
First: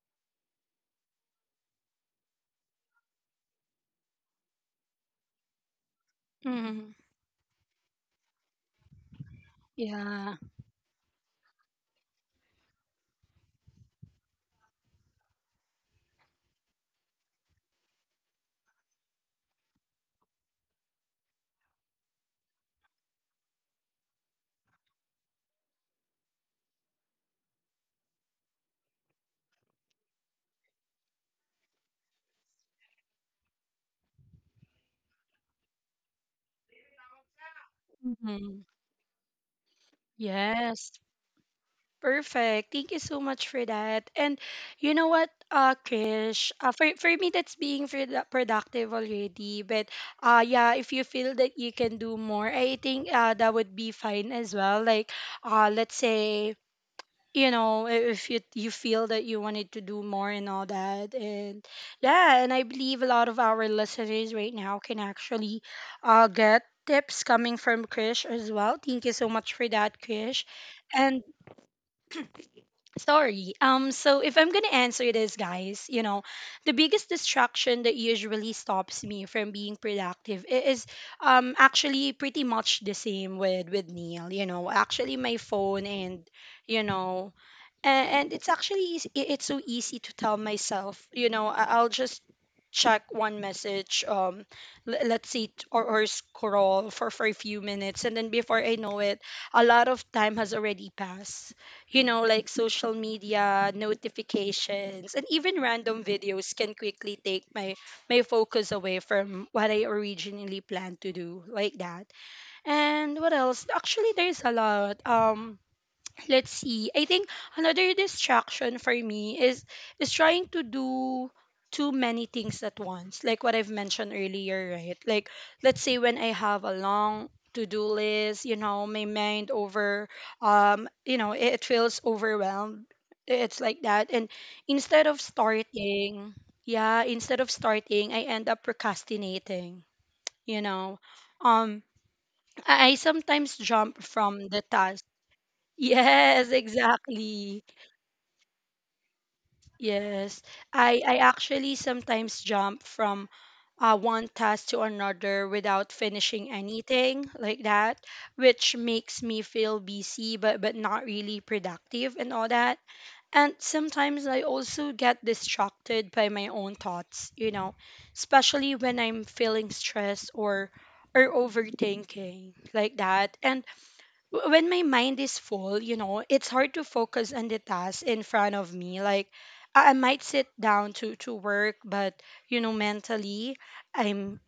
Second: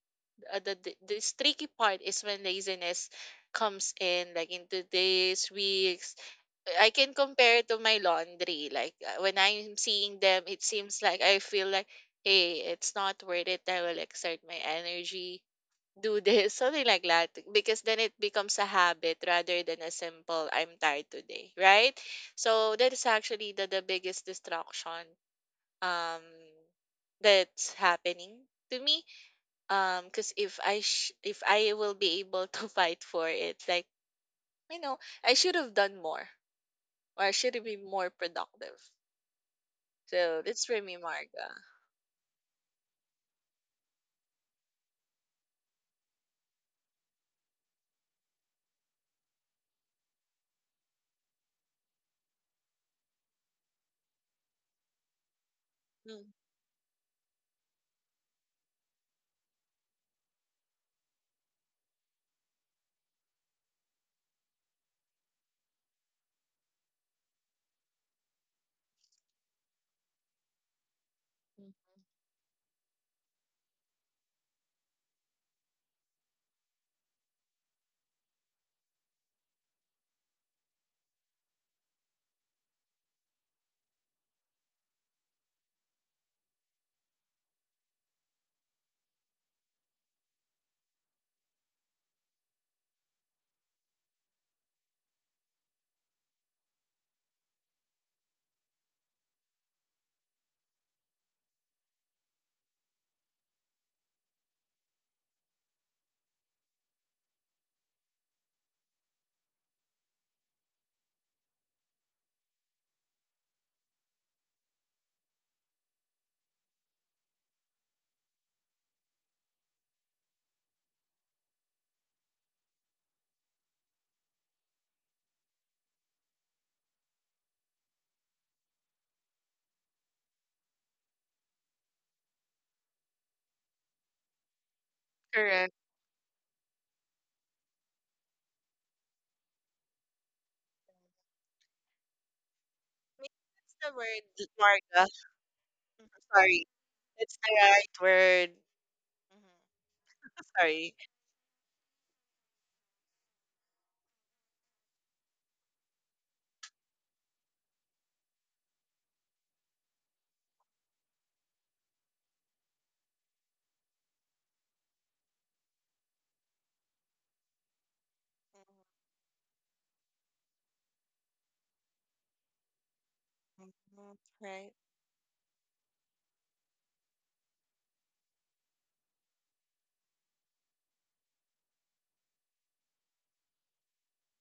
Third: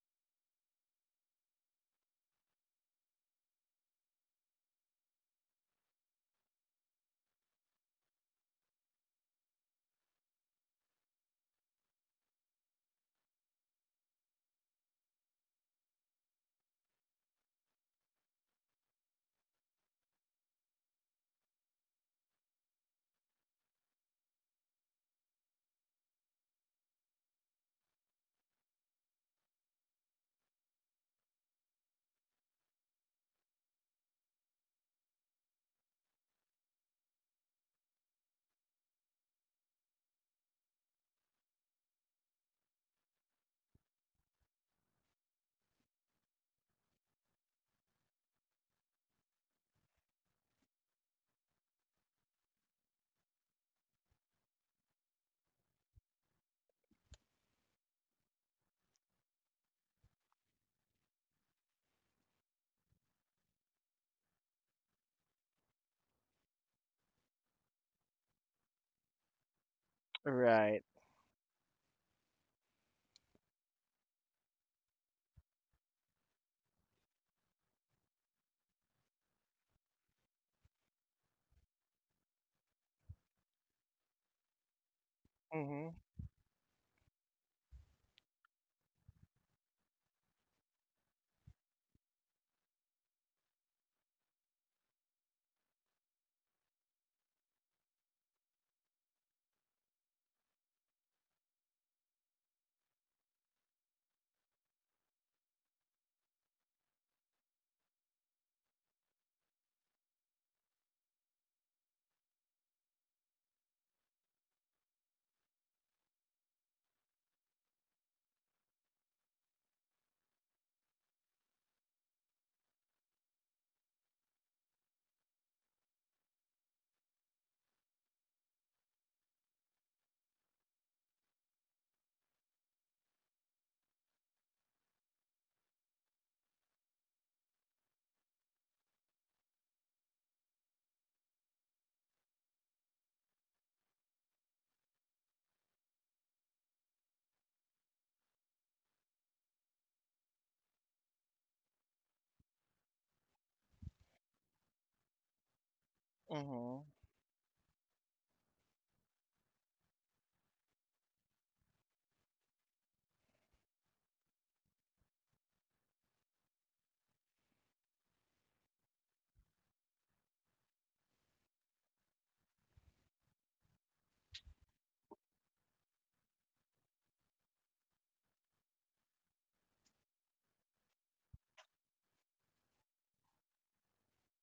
S3: The This tricky part is when laziness comes in like into days, weeks. I
S1: Mm-hmm.
S3: can compare it to my laundry. Like, when I'm seeing
S1: Yeah.
S3: them, it seems like I feel like, hey, it's not worth it, I will exert my energy do this something like that, because then it becomes a habit rather than a simple I'm tired today, right? So that is actually the biggest distraction um that's happening to me. Because if I will be able to fight for it, like, you know, I should have done more or I should have been more
S1: Mm-hmm.
S3: productive. So that's for
S1: Yes.
S3: me, Marga.
S1: Perfect. Thank you so much for that. And you know what, Krish, for me, that's being productive already. But yeah, if you feel that you can do more, I think that would be fine as well. Like, let's
S3: Mm,
S1: say you know if you feel that you wanted to do more and all that. And yeah, and I believe a lot of our listeners right now can actually get tips coming from Krish as well. Thank you so much for that, Krish.
S2: Right.
S1: And
S3: mm.
S1: sorry, so if I'm gonna answer this, guys, you know, the biggest distraction that usually stops me from being productive is actually pretty much the same with Neil, you know, actually my
S2: Mm-hmm.
S1: phone. And you know, and it's actually easy, it's so easy to tell myself, you know, I'll just check one message. Let's see, or scroll for a few minutes, and then before I know it a lot of time has already passed. You know, like social media notifications and even random videos can quickly take my focus away from what I originally planned to do, like that. And what else? Actually, there's a lot. Let's see. I think another distraction for me is trying to do too many things at once. Like what I've mentioned earlier, right? Like let's say when I have a long to-do list, you know, my mind over you know, it feels overwhelmed. It's like that. And instead of
S3: Correct.
S1: starting, yeah, instead of starting, I end up procrastinating, you know. Um I sometimes
S3: What's the
S1: jump from
S3: word,
S1: the task.
S3: Marga?
S1: Yes,
S3: Sorry. That's the
S1: exactly.
S3: right word. Mhm.
S1: Yes.
S3: Sorry.
S1: I actually sometimes jump from one task to another without finishing
S2: Mm-hmm.
S1: anything, like that, which makes me feel busy but not really productive and all that. And sometimes I also get distracted by my own thoughts, you know, especially when I'm feeling stressed or overthinking, like that. And
S3: Mhm.
S1: when
S3: Right,
S1: my mind is full, you know, it's hard to focus on the task in front of me. Like I might sit down to work, but you know, mentally, I'm,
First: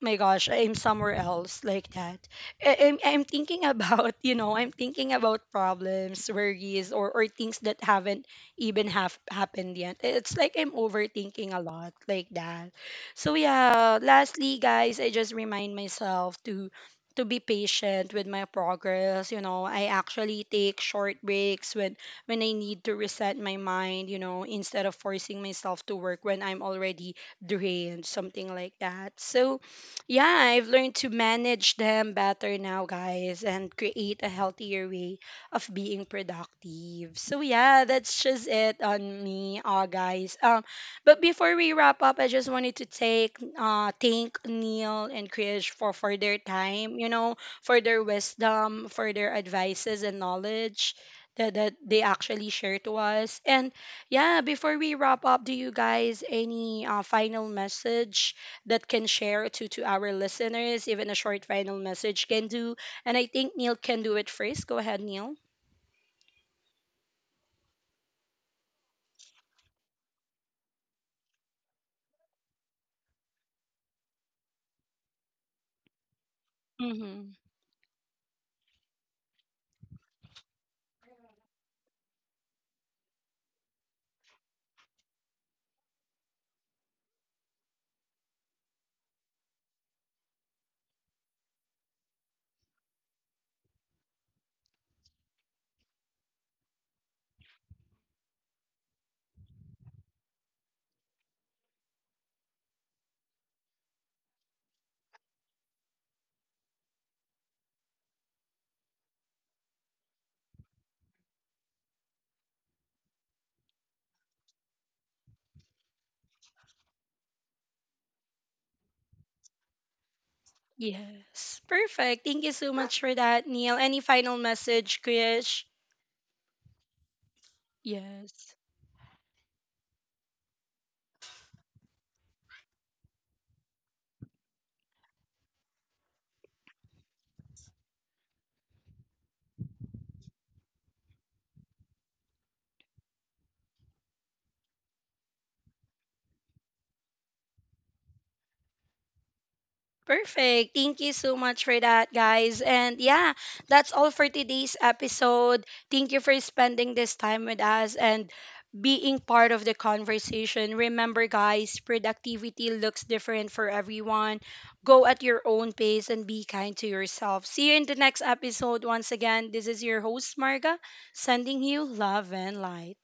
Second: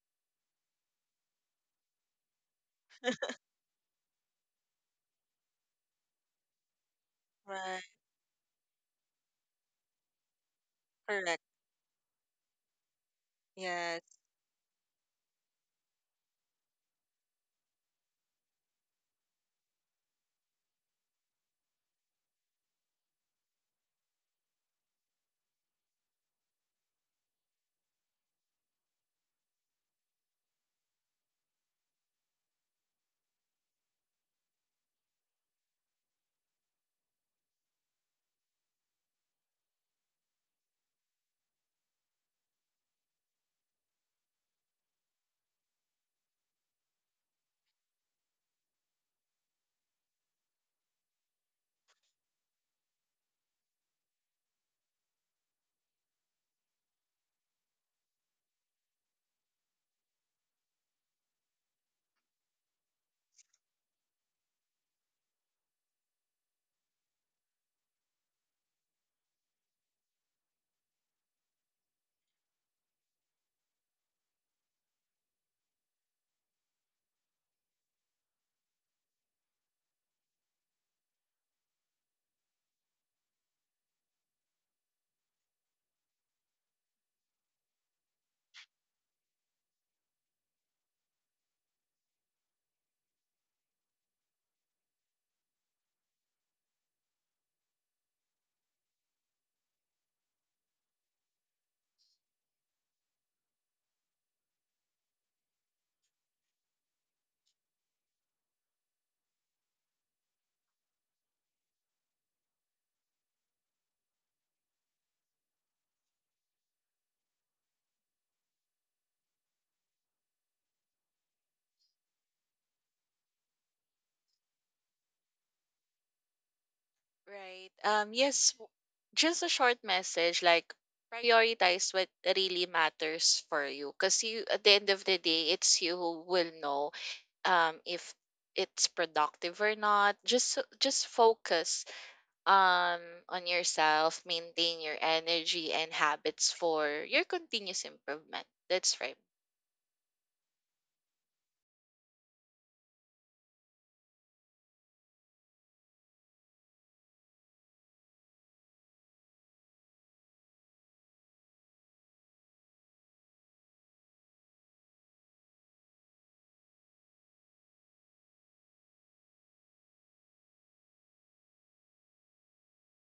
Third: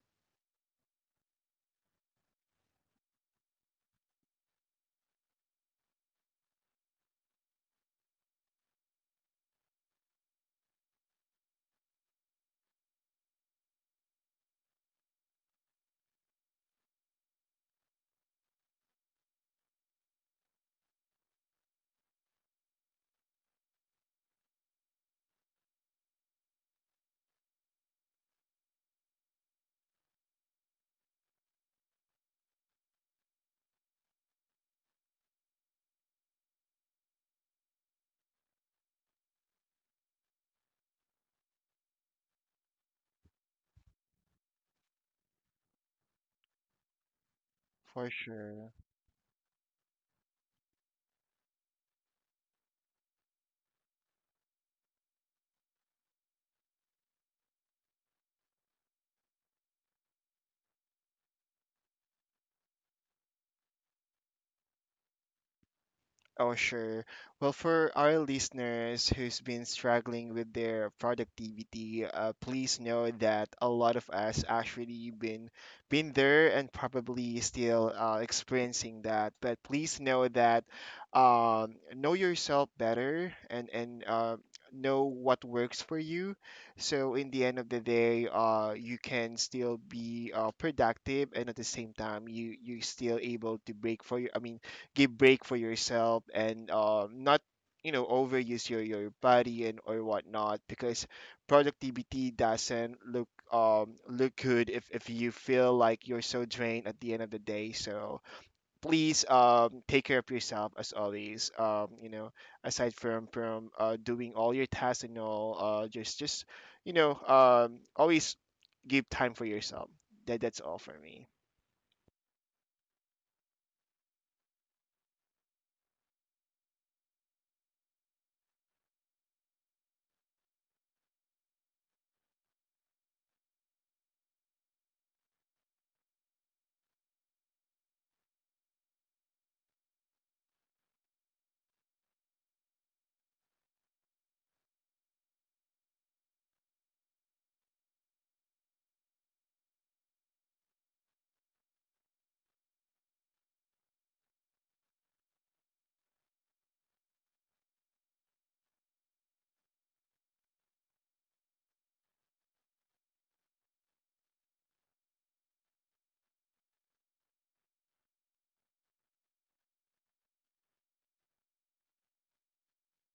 S1: my gosh, I'm somewhere else, like that. I'm thinking about, you know, I'm thinking about problems, worries, or things
S3: right,
S1: that haven't even have happened yet. It's like I'm
S3: correct.
S1: overthinking a lot, like that. So yeah,
S3: Yes.
S1: lastly, guys, I just remind myself to be patient with my progress. You know, I actually take short breaks when I need to reset my mind, you know, instead of forcing myself to work when I'm already drained, something like that. So yeah, I've learned to manage them better now, guys, and create a healthier way of being productive. So yeah, that's just it on me, guys. But before we wrap up, I just wanted to take thank Neil and Krish for their time, you know, for their
S2: For sure.
S1: wisdom, for their advices and knowledge. That they actually share to us. And yeah, before we wrap up, do you guys any final message that can share to our listeners? Even a short final message can do. And I think Neil can do it first. Go ahead, Neil.
S2: Oh, sure. Well, for our listeners who's been struggling with their productivity, please know that a lot of us actually been there and
S1: Mm-hmm.
S2: probably still experiencing that. But please know that know yourself better, and know what works for you. So in the end of the day, you can still be productive, and at the same time you you still able to break for your, I mean, give break for yourself and not, you know, overuse your body and or whatnot, because productivity doesn't look look good if you feel like you're so drained at the end of the day. So please take care of yourself as always. You know, aside from doing all your tasks and all, just, you know, always give time for yourself. That that's all for me.
S1: Yes, perfect. Thank you so much for that, Neil. Any final message, Krish?
S3: Right. Yes,
S1: Yes.
S3: just a short message, like prioritize what really matters for you, because you, at the end of the day, it's you who will know if it's productive or not. Just just focus um on yourself, maintain your energy and habits for your continuous improvement. That's right.
S1: Perfect. Thank you so much for that, guys. And yeah, that's all for today's episode. Thank you for spending this time with us and being part of the conversation. Remember, guys, productivity looks different for everyone. Go at your own pace and be kind to yourself. See you in the next episode. Once again, this is your host, Marga, sending you love and light.